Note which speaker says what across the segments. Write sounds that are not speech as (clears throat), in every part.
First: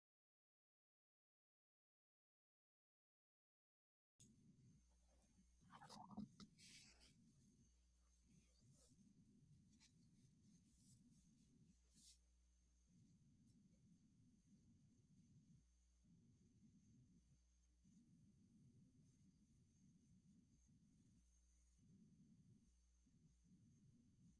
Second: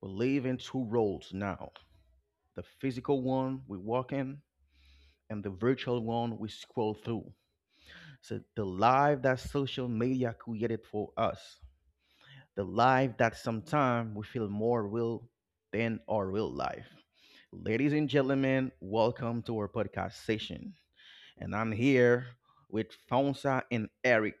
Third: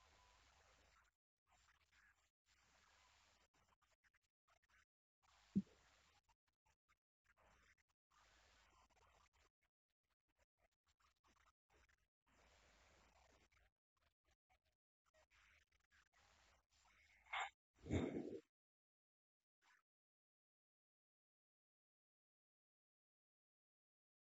Speaker 1: we live in two worlds now, the physical one we walk in, and the virtual one we scroll through. So, the life that social media created for us, the life that sometimes we feel more real than our real life. Ladies and gentlemen, welcome to our podcast session. And I'm here with Fonsa and Eric.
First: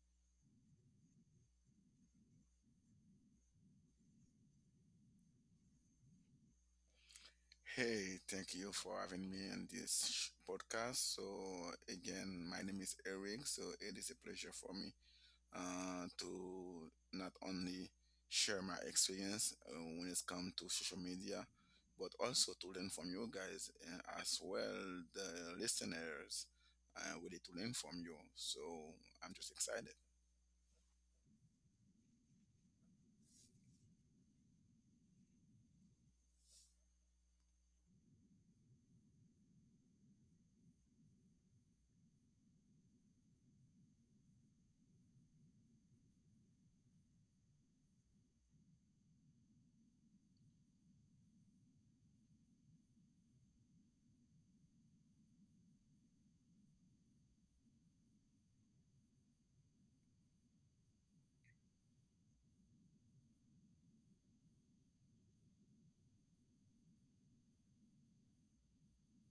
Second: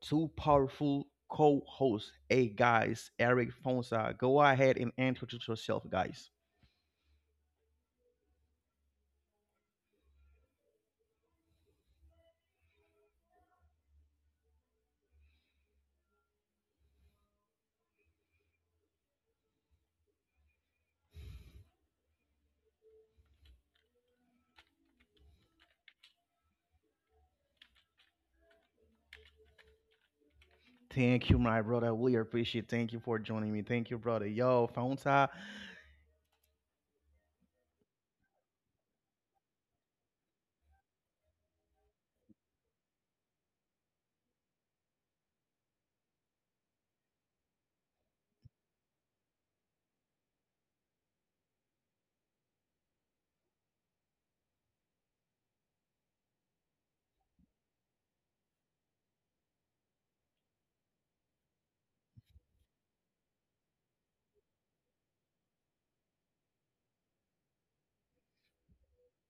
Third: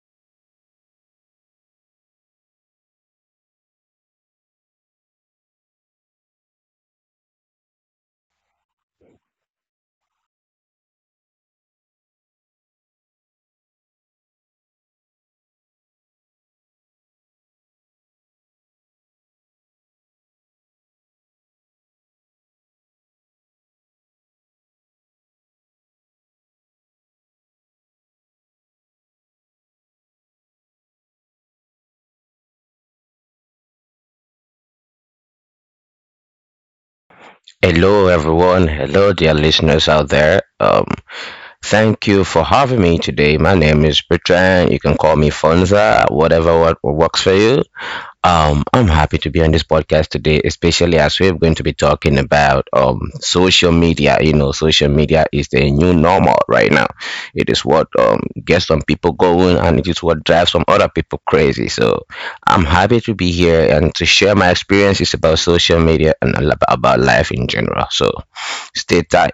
Speaker 1: Two powerful co-hosts. Hey guys, Eric, Fonsa. Go ahead and introduce yourself, guys.
Speaker 2: Hey, thank you for having me on this podcast. So, again, my name is Eric. So, it is a pleasure for me to not only share my experience when it's come to social media, but also to learn from you guys and as well the listeners. We to learn from you. So, I'm just excited.
Speaker 1: Thank you, my brother. We appreciate. Thank you for joining me. Thank you, brother. Yo, Fonsa.
Speaker 3: Hello, everyone. Hello, dear listeners out there. Thank you for having me today. My name is Bertrand. You can call me Fonza, whatever what works for you. I'm happy to be on this podcast today, especially as we're going to be talking about social media. You know, social media is the new normal right now. It is what gets some people going, and it is what drives some other people crazy. So I'm happy to be here and to share my experiences about social media and a lot about life in general. So stay tight.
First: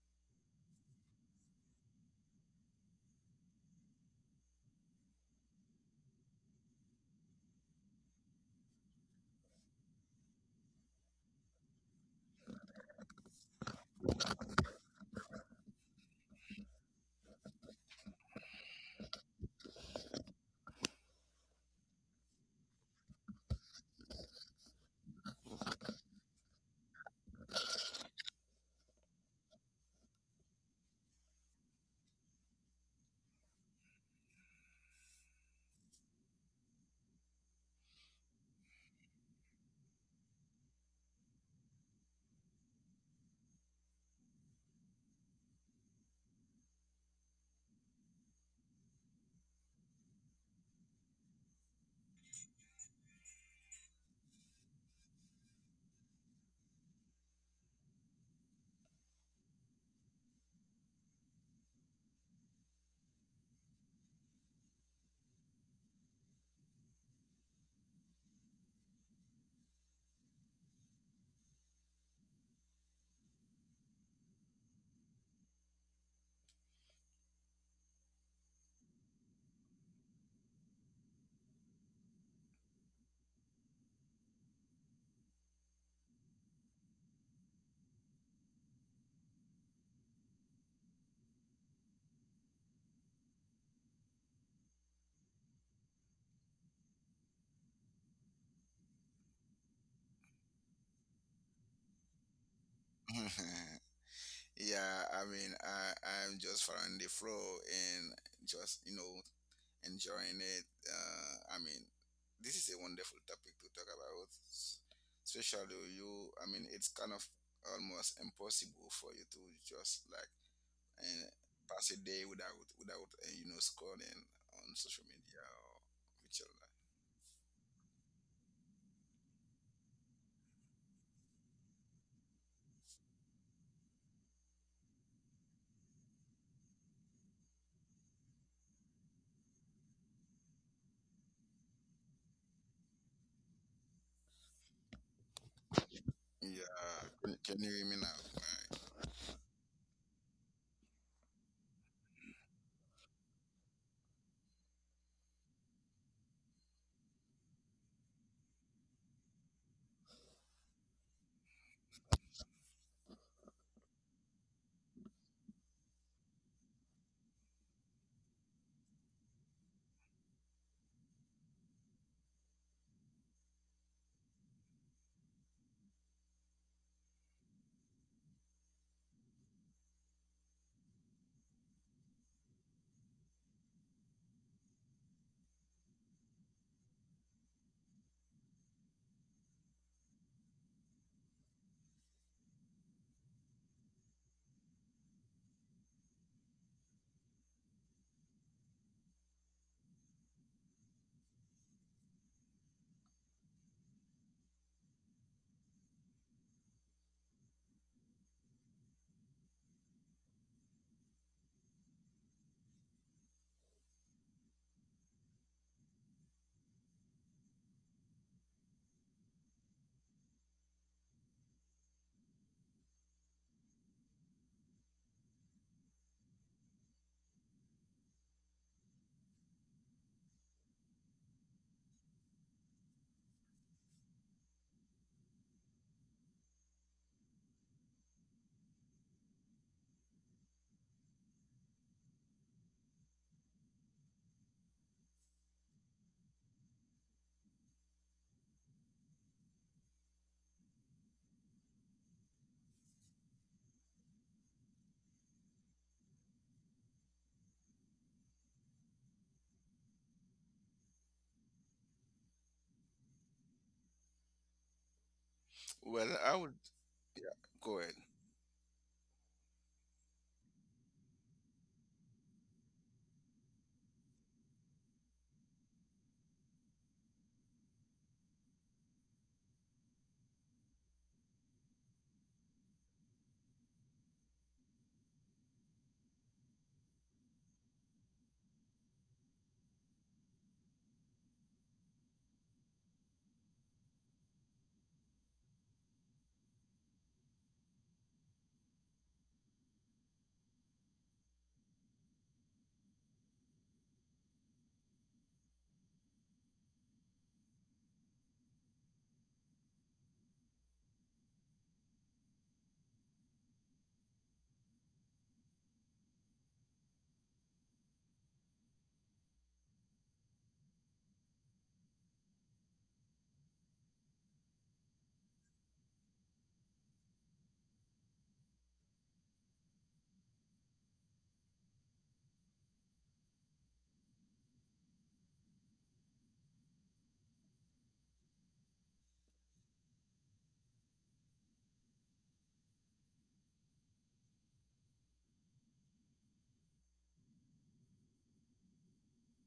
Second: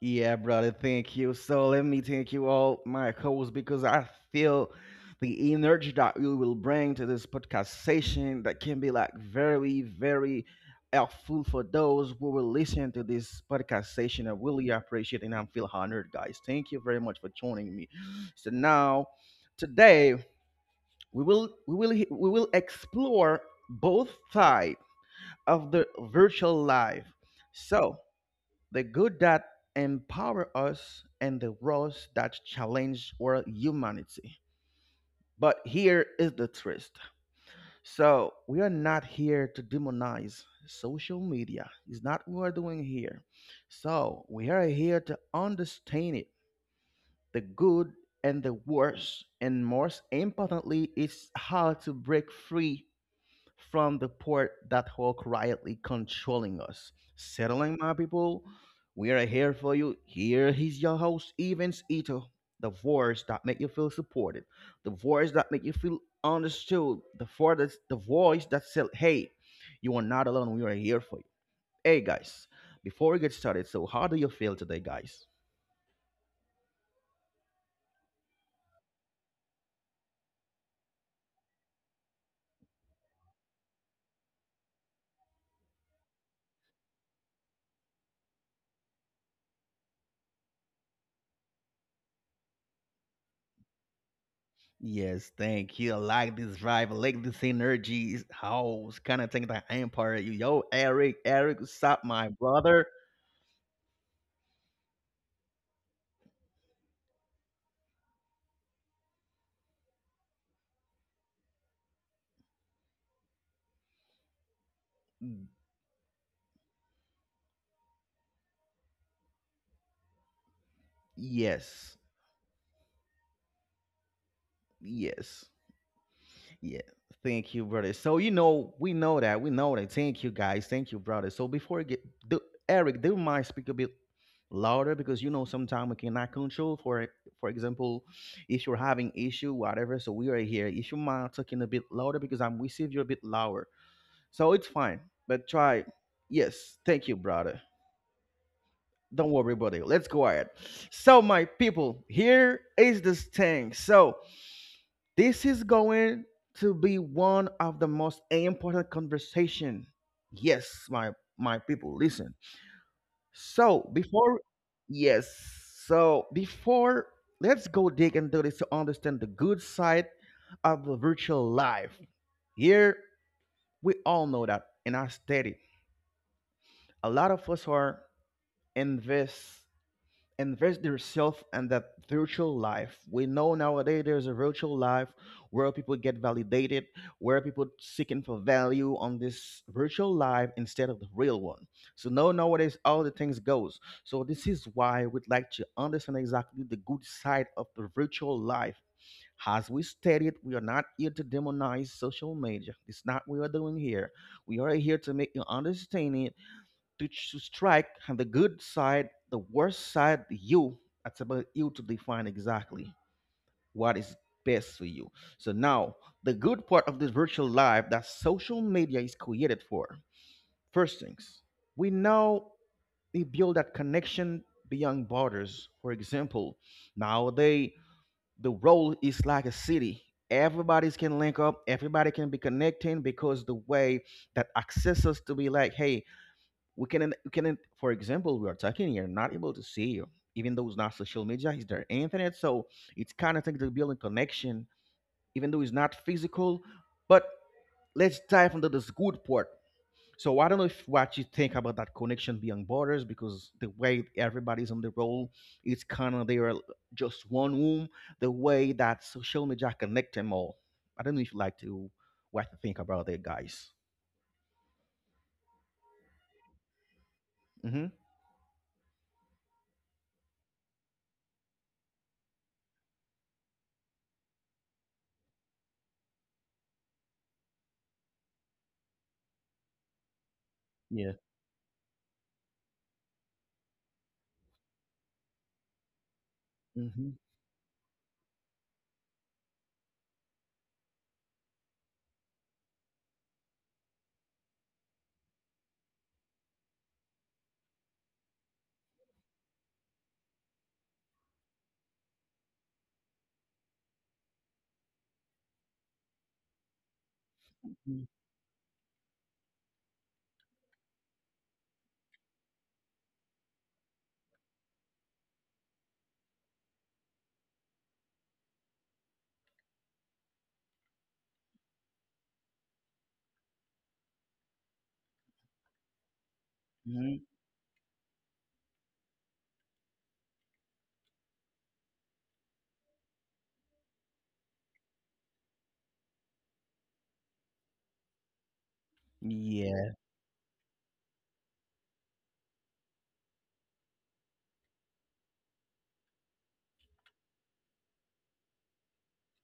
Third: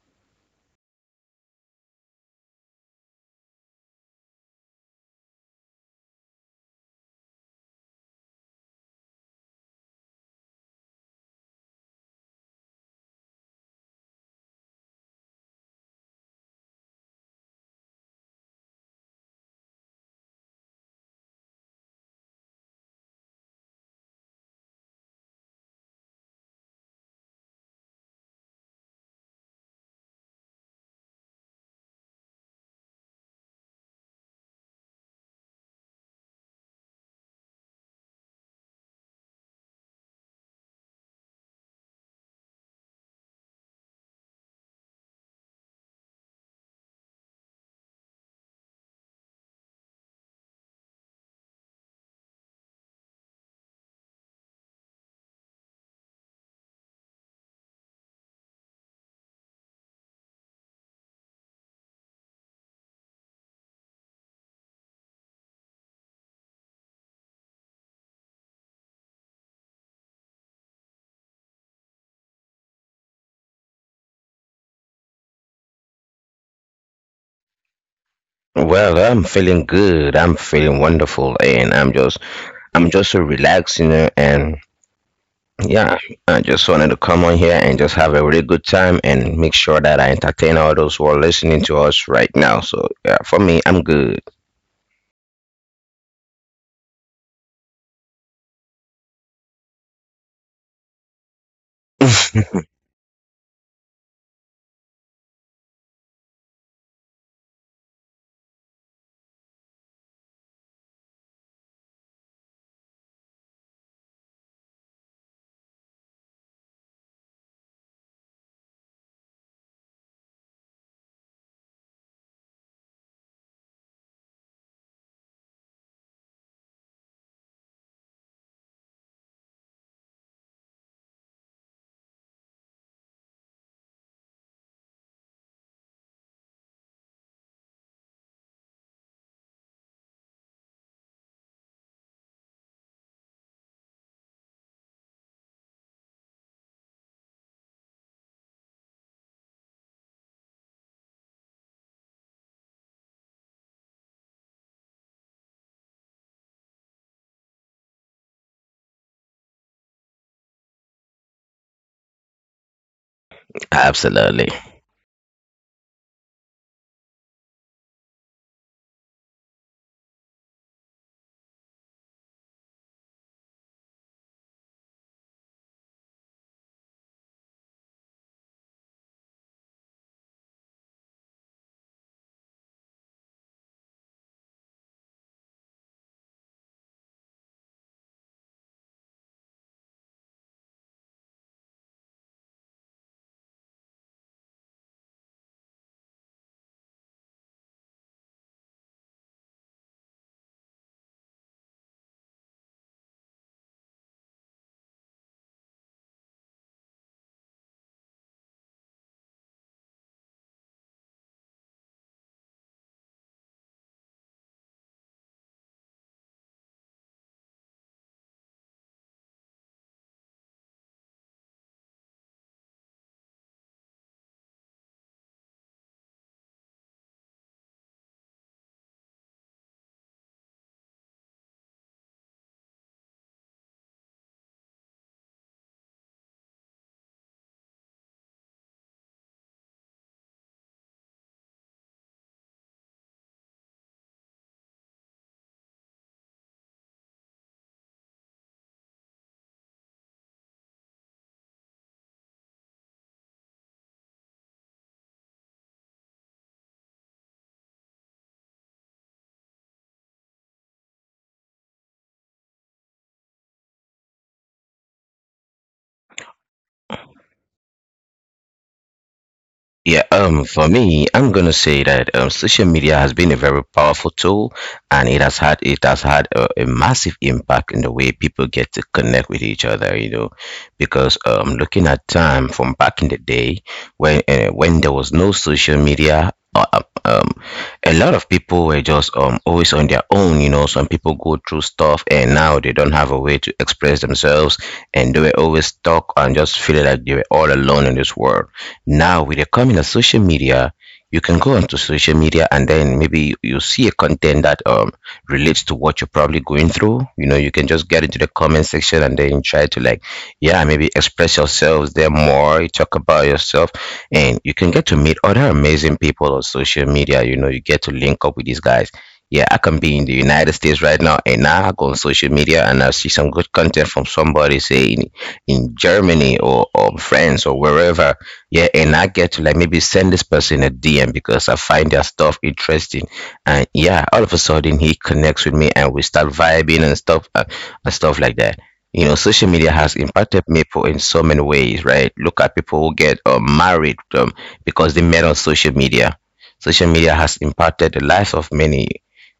Speaker 1: Yeah, brother. Thank you. So let me thank you all, my hosts, because I feel the energy that you will bring to this podcast session that can be like very, very helpful for those who will listen to this podcast session. I really appreciate it and I feel honored, guys. Thank you very much for joining me. So now, today, we will explore both sides of the virtual life. So the good that empower us and the roles that challenge our humanity. But here is the twist. So we are not here to demonize social media. It's not what we're doing here. So we are here to understand it, the good and the worst, and most importantly, it's how to break free from the port that hole quietly controlling us. Settling, my people, we are here for you. Here is your host, Evans Ito. The voice that make you feel supported, the voice that make you feel understood, the for that, the voice that said, "Hey, you are not alone. We are here for you." Hey, guys, before we get started, so how do you feel today, guys?
Speaker 3: Well, I'm feeling good. I'm feeling wonderful, and I'm just so relaxed, you know, and yeah, I just wanted to come on here and just have a really good time and make sure that I entertain all those who are listening to us right now. So, yeah, for me, I'm good.
Speaker 1: Yes, thank you. I like this vibe. I like this energy. It's— oh, it's kind of thing that empire. You, yo, Eric, Eric, what's up, my
Speaker 3: (laughs)
Speaker 1: brother?
Speaker 2: (laughs) Yeah, I mean, I'm just following the flow and just, you know, enjoying it. I mean, this is a wonderful topic to talk about,
Speaker 1: Mm,
Speaker 2: especially you. I mean, it's kind of almost impossible for you to just like uh, pass a
Speaker 1: yes,
Speaker 2: day without you know, scrolling on social media
Speaker 1: yes,
Speaker 2: or virtual life.
Speaker 1: yeah. Thank you, brother. So you know, we know that, we know that. Thank you, guys. Thank you, brother. So before I get, do, Eric, do you mind speak a bit louder because you know sometimes we cannot control. For example, if you're having issue, whatever. So we are here. If you mind talking a bit louder because I'm, we see you a bit louder. So it's fine. But try. Yes,
Speaker 2: Yeah,
Speaker 1: thank you,
Speaker 2: can
Speaker 1: brother.
Speaker 2: you hear me now? Alright.
Speaker 1: Don't worry about it. Let's go ahead. So, my people, here is this thing. So, this is going to be one of the most important conversation. Yes, my people, listen. So before,
Speaker 3: Absolutely.
Speaker 1: yes, so before, let's go dig into this to understand the good side of the virtual life. Here we all know that in our study, a lot of us are invest invest yourself in that virtual life. We know nowadays there's a virtual life where people get validated, where people seeking for value on this virtual life instead of the real one. So no nowadays all the things goes, so this is why we'd like to understand exactly the good side of the virtual life. As we stated, we are not here to demonize social media. It's not what we are doing here. We are here to make you understand it, to strike on the good side, the worst side, you. It's about you to define exactly what is best for you. So now, the good part of this virtual life that social media is created for. First things, we now we build that connection beyond borders. For example, nowadays the world is like a city. Everybody's can link up. Everybody can be connecting because the way that access us to be like, hey, we can, for example, we are talking here, not able to see you, even though it's not social media, it's their internet. So it's kind of thing to building connection, even though it's not physical. But let's dive into this good part. So I don't know if what you think about that connection beyond borders, because the way everybody's on the roll, it's kind of they are just one room, the way that social media connect them all. I don't know if you like to what to think about it, guys.
Speaker 2: Well, I would. Yeah, go ahead.
Speaker 1: Mm-hmm.
Speaker 3: Yeah, for me, I'm gonna say that social media has been a very powerful tool, and it has had a massive impact in the way people get to connect with each other. You know,
Speaker 1: Yeah.
Speaker 3: because looking at time from back in the day when there was no social media
Speaker 1: Mm-hmm.
Speaker 3: a lot of people were just always on their own. You know, some people go through stuff and now they don't have a way to express themselves, and they were always stuck and just feeling like they were all alone in this world. Now with the coming of social media, you can go onto social media and then maybe you see a content that relates to what you're probably going through. You know, you can just get into the comment section and then try to like, yeah, maybe express yourselves there more, you talk about yourself, and you can get to meet other amazing people on social media. You know, you get to link up with these guys. Yeah, I can be in the United States right now and now I go on social media and I see some good content from somebody say in Germany or France or wherever. Yeah, and I get to like maybe send this person a DM because I find their stuff interesting, and yeah, all of a sudden he connects with me and we start vibing and stuff like that. You know, social media
Speaker 1: Hmm.
Speaker 3: has impacted people in so many ways, right? Look at people who get married, because they met on social media. Social media has impacted the lives of many.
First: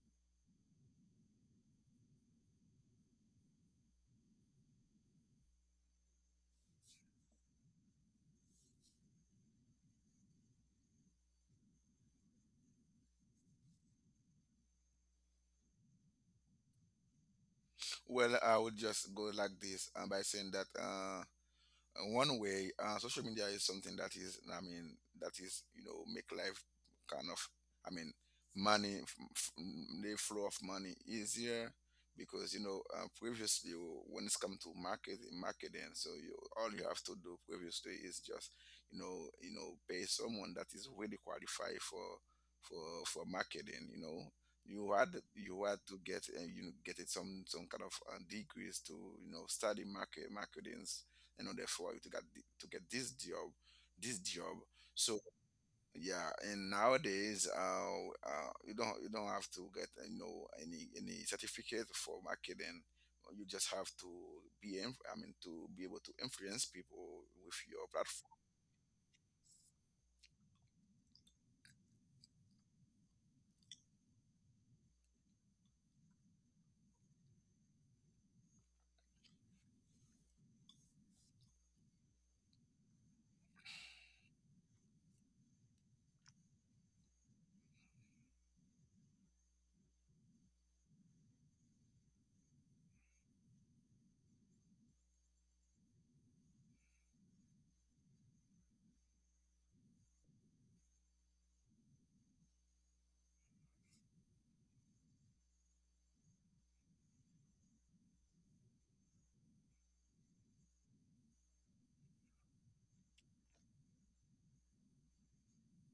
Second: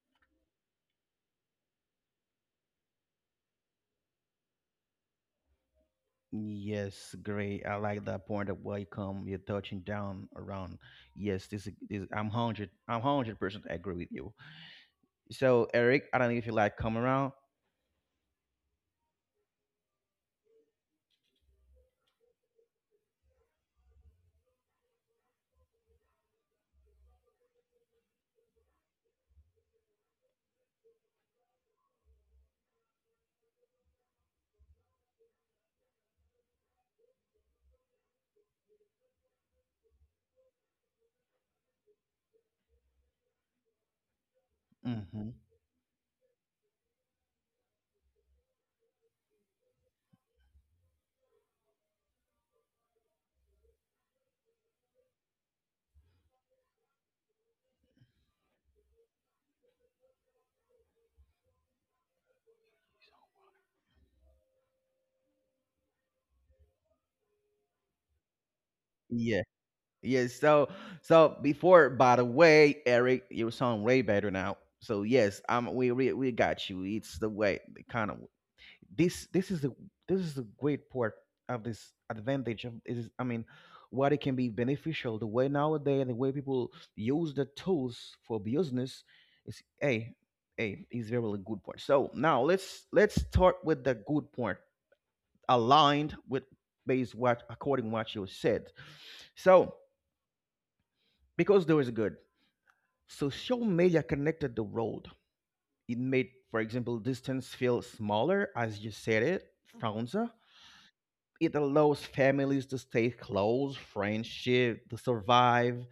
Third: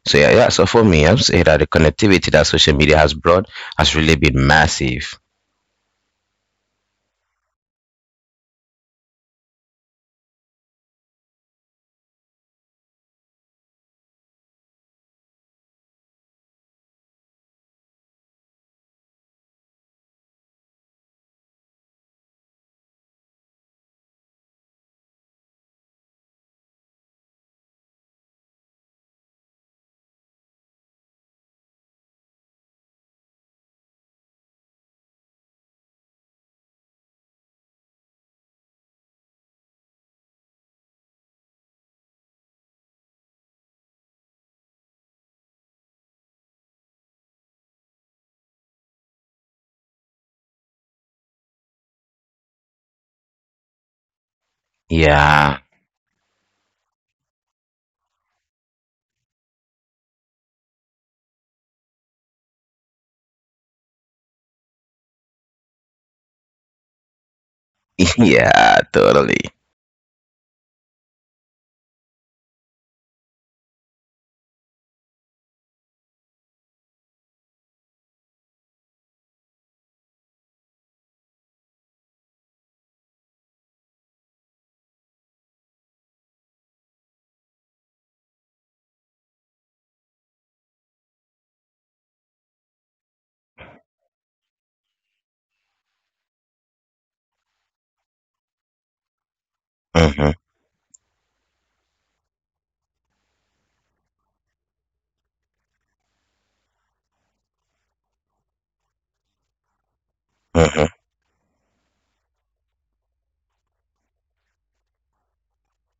Speaker 3: So yeah, so for me, I am saying that the connectivity that social media has brought has really been massive.
Speaker 1: Yes, great. I like that point of welcome. You're touching down around. Yes, this is this, I'm hundred. I'm 100% agree with you. So Eric, I don't know if you like come around.
Speaker 2: Well, I would just go like this by saying that. One way, social media is something that is, I mean, that is, you know, make life kind of, I mean, money, the flow of money easier because, you know, previously when it's come to marketing, so you, all you have to do previously is just, you know, pay someone that is really qualified for, for marketing, you know, you had
Speaker 1: Hmm.
Speaker 2: you had to get you know, get it some kind of degrees to, you know, study marketing in order for you to get to get this job. So
Speaker 3: Yeah.
Speaker 2: yeah, and nowadays, you don't have to get, you know, any certificate for marketing. You just have to be I mean, to be able to influence people with your
Speaker 3: (laughs)
Speaker 2: platform.
Speaker 3: Yeah, totally.
Speaker 1: Yeah. Yes. So so before, by the way, Eric, you sound way better now. So yes, I'm. We got you. It's the way, the kind of. This this is the great part of this advantage of is, I mean, what it can be beneficial, the way nowadays the way people use the tools for business is a is very really good part. So now let's start with the good part aligned with based what according what you said. So
Speaker 3: Mm-hmm,
Speaker 1: because there is good, social media connected the world. It made, for example, distance feel smaller as you said it, Franza.
Speaker 3: mm-hmm.
Speaker 1: It allows families to stay close, friendship to survive,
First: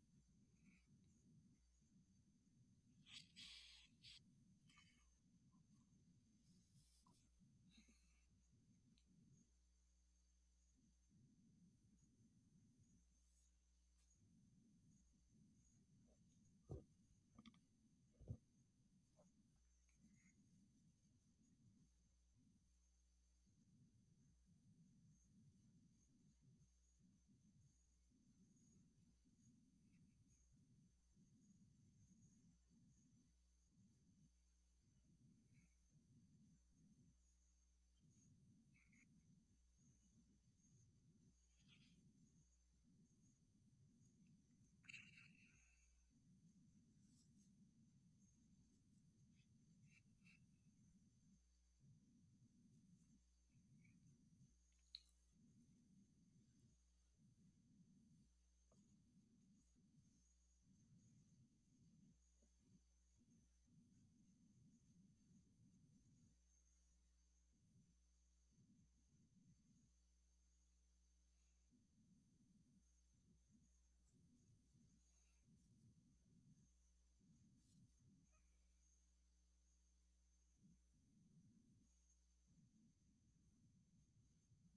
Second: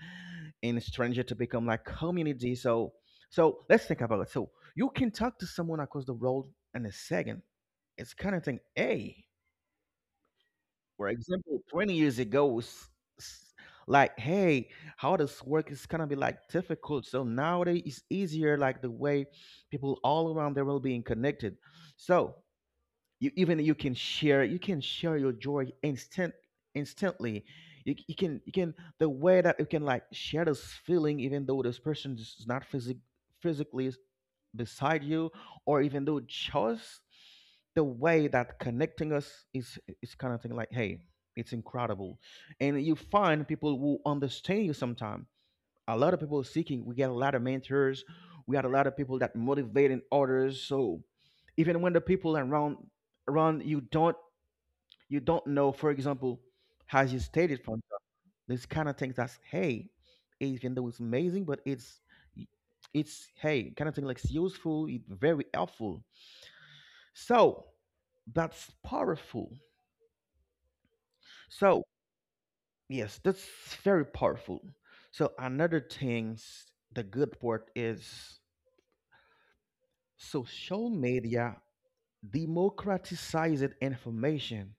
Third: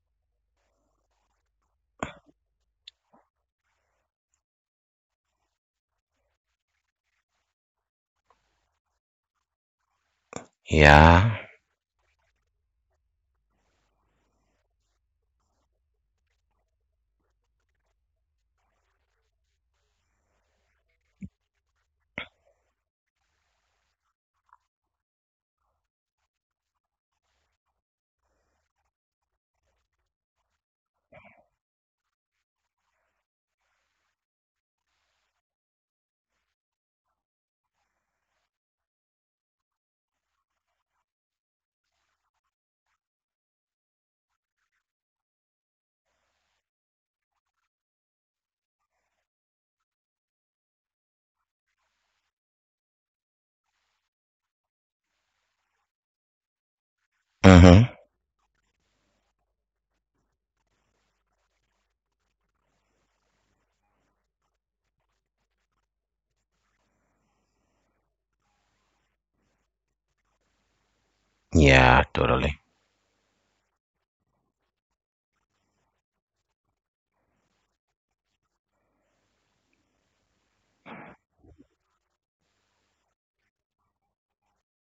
Speaker 1: and stranger to become like community. So, so let's think about it. So you can talk to someone across the road in a second. It's kind of thing. Hey, for
Speaker 3: Yeah.
Speaker 1: example, 20 years ago, s- s- like hey, how this work is gonna be like difficult. So nowadays it's easier, like the way people all around the world being connected. So you even you can share, you can share your joy instant instantly. You, you can the way that you can like share this feeling even though this person is not physic, physically s- beside you, or even though just the way that connecting us is kind of thing like hey, it's incredible. And you find people who understand you sometimes. A lot of people seeking. We get a lot of mentors. We got a lot of people that motivating others. So even when the people around you don't, you don't know, for example, as you stated from
Speaker 3: Mm-hmm.
Speaker 1: the— this kind of things that's hey, even though it's amazing, but it's hey, kind of thing like it's useful, it's very helpful. So that's powerful. So
Speaker 3: Yeah, totally.
Speaker 1: yes, that's very powerful. So another things, the good part is social media democratized information.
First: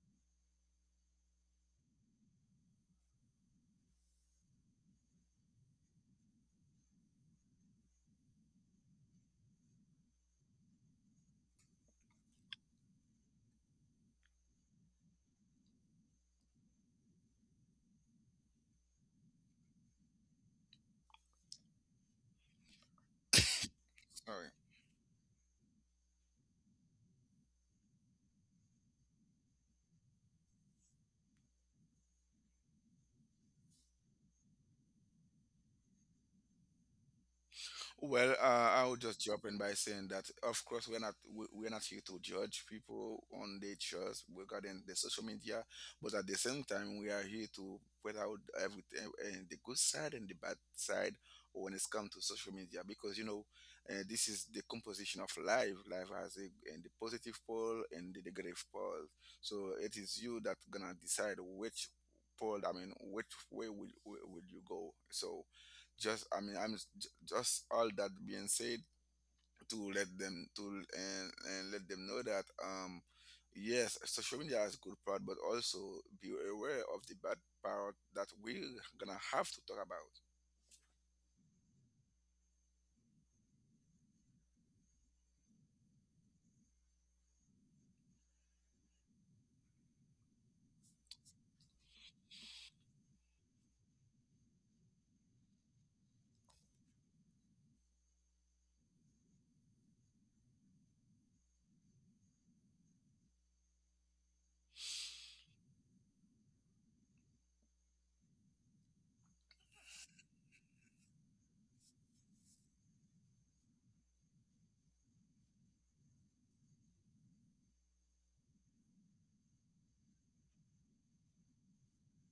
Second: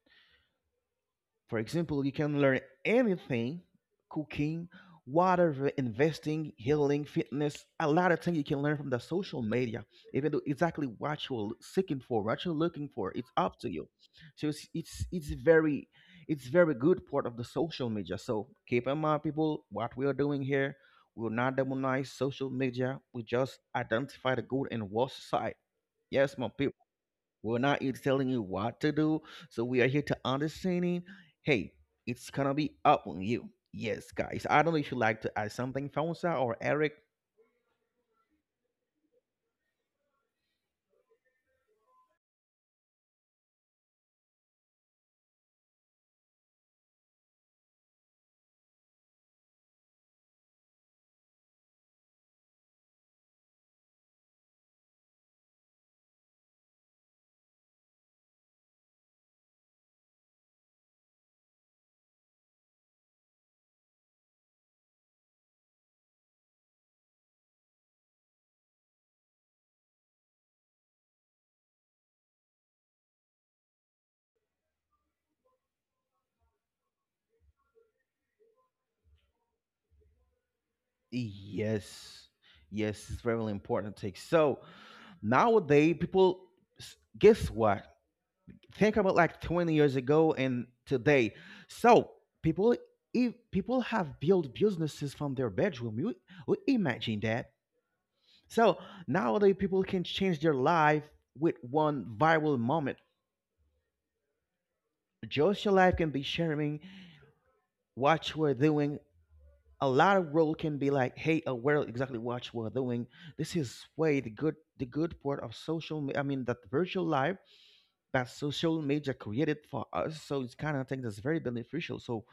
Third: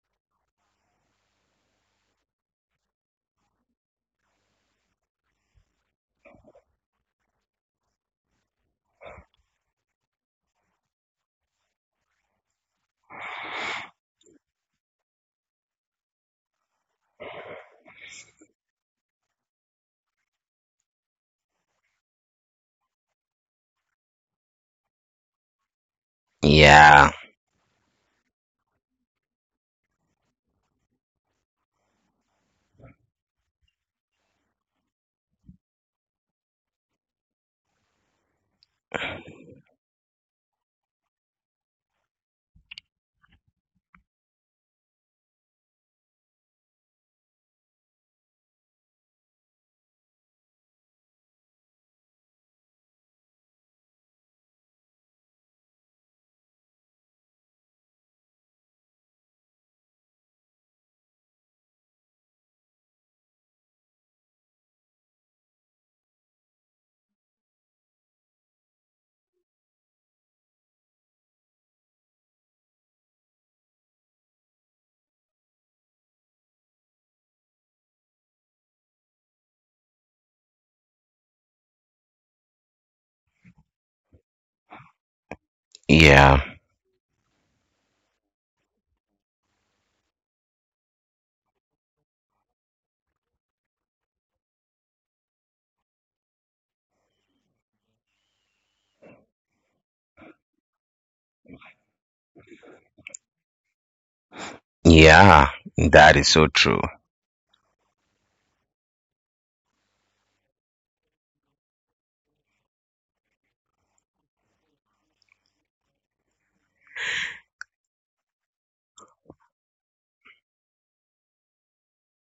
Speaker 1: For example, you can learn anything: cooking, whatever, investing, healing, fitness, a lot of things you can learn from the social media, even though exactly what you're seeking for, what you're looking for, it's up to you. So it's very, it's very good part of the social media. So keep in mind, people, what we are doing here, we will not demonize social media. We just identify the
Speaker 2: Sorry.
Speaker 1: good and worst side. Yes, my people.
Speaker 3: Yeah.
Speaker 1: We're not here telling you what to do. So we are here to understanding. Hey, it's gonna be up on you. Yes, guys. I don't know if you like to add something, Fonsa or Eric.
Speaker 2: Well, I will just jump in by saying that, of course, we're not here to judge people on their choice regarding the social media, but at the same time, we are here to point out everything and the good side and the bad side when it's come to social media, because you know, this is the composition of life. Life has a and the positive pole and the negative pole, so it is you that gonna decide which pole. I mean, which way will you go? So just, I mean, just all that being said to let them to and, let them know that, um, yes, social media has good part, but also be aware of the bad part that we're gonna have to talk about.
Speaker 1: Yes, yes, it's very important thing. So nowadays, people
Speaker 3: Yeah.
Speaker 1: s- guess what? Think about like 20 years ago and today. So people, if people have built businesses from their bedroom, you imagine that. So nowadays, people can change their life with one viral moment.
Speaker 3: Yeah.
Speaker 1: Just your life can
Speaker 3: That
Speaker 1: be
Speaker 3: is so
Speaker 1: sharing
Speaker 3: true.
Speaker 1: what you are doing. A lot of role can be like, hey, aware exactly what you are doing. This is way the good part of social. Me— I mean that virtual life that social media created for us. So it's kind of thing that's very beneficial. So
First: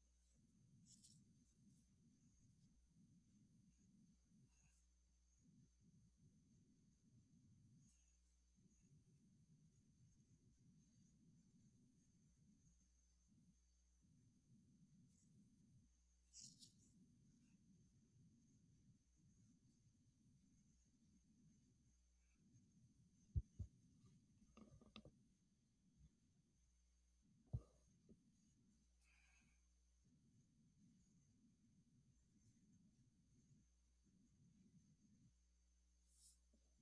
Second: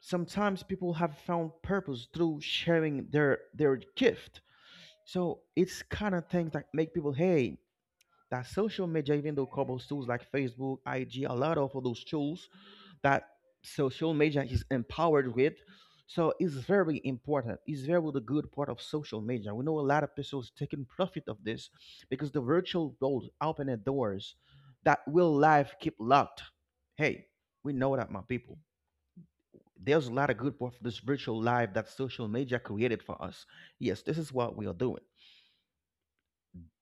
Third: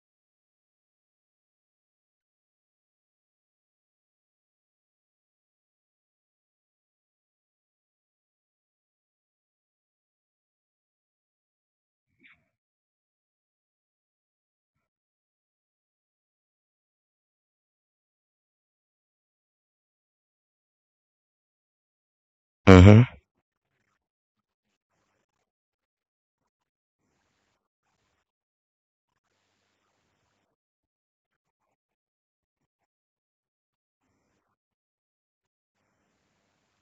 Speaker 1: sometimes people have found purpose through sharing their gift. So it's kind of things that make people, hey, that social media, even though covers tools like Facebook, IG, a lot of those tools that social media is empowered with. So it's very important. It's very the good part of social media. We know a lot of people taking profit of this because the virtual
Speaker 3: Mm-hmm.
Speaker 1: world opening doors that will life keep locked. Hey, we know that, my people. There's a lot of good part of this virtual life that social media created for us. Yes, this is what we are doing.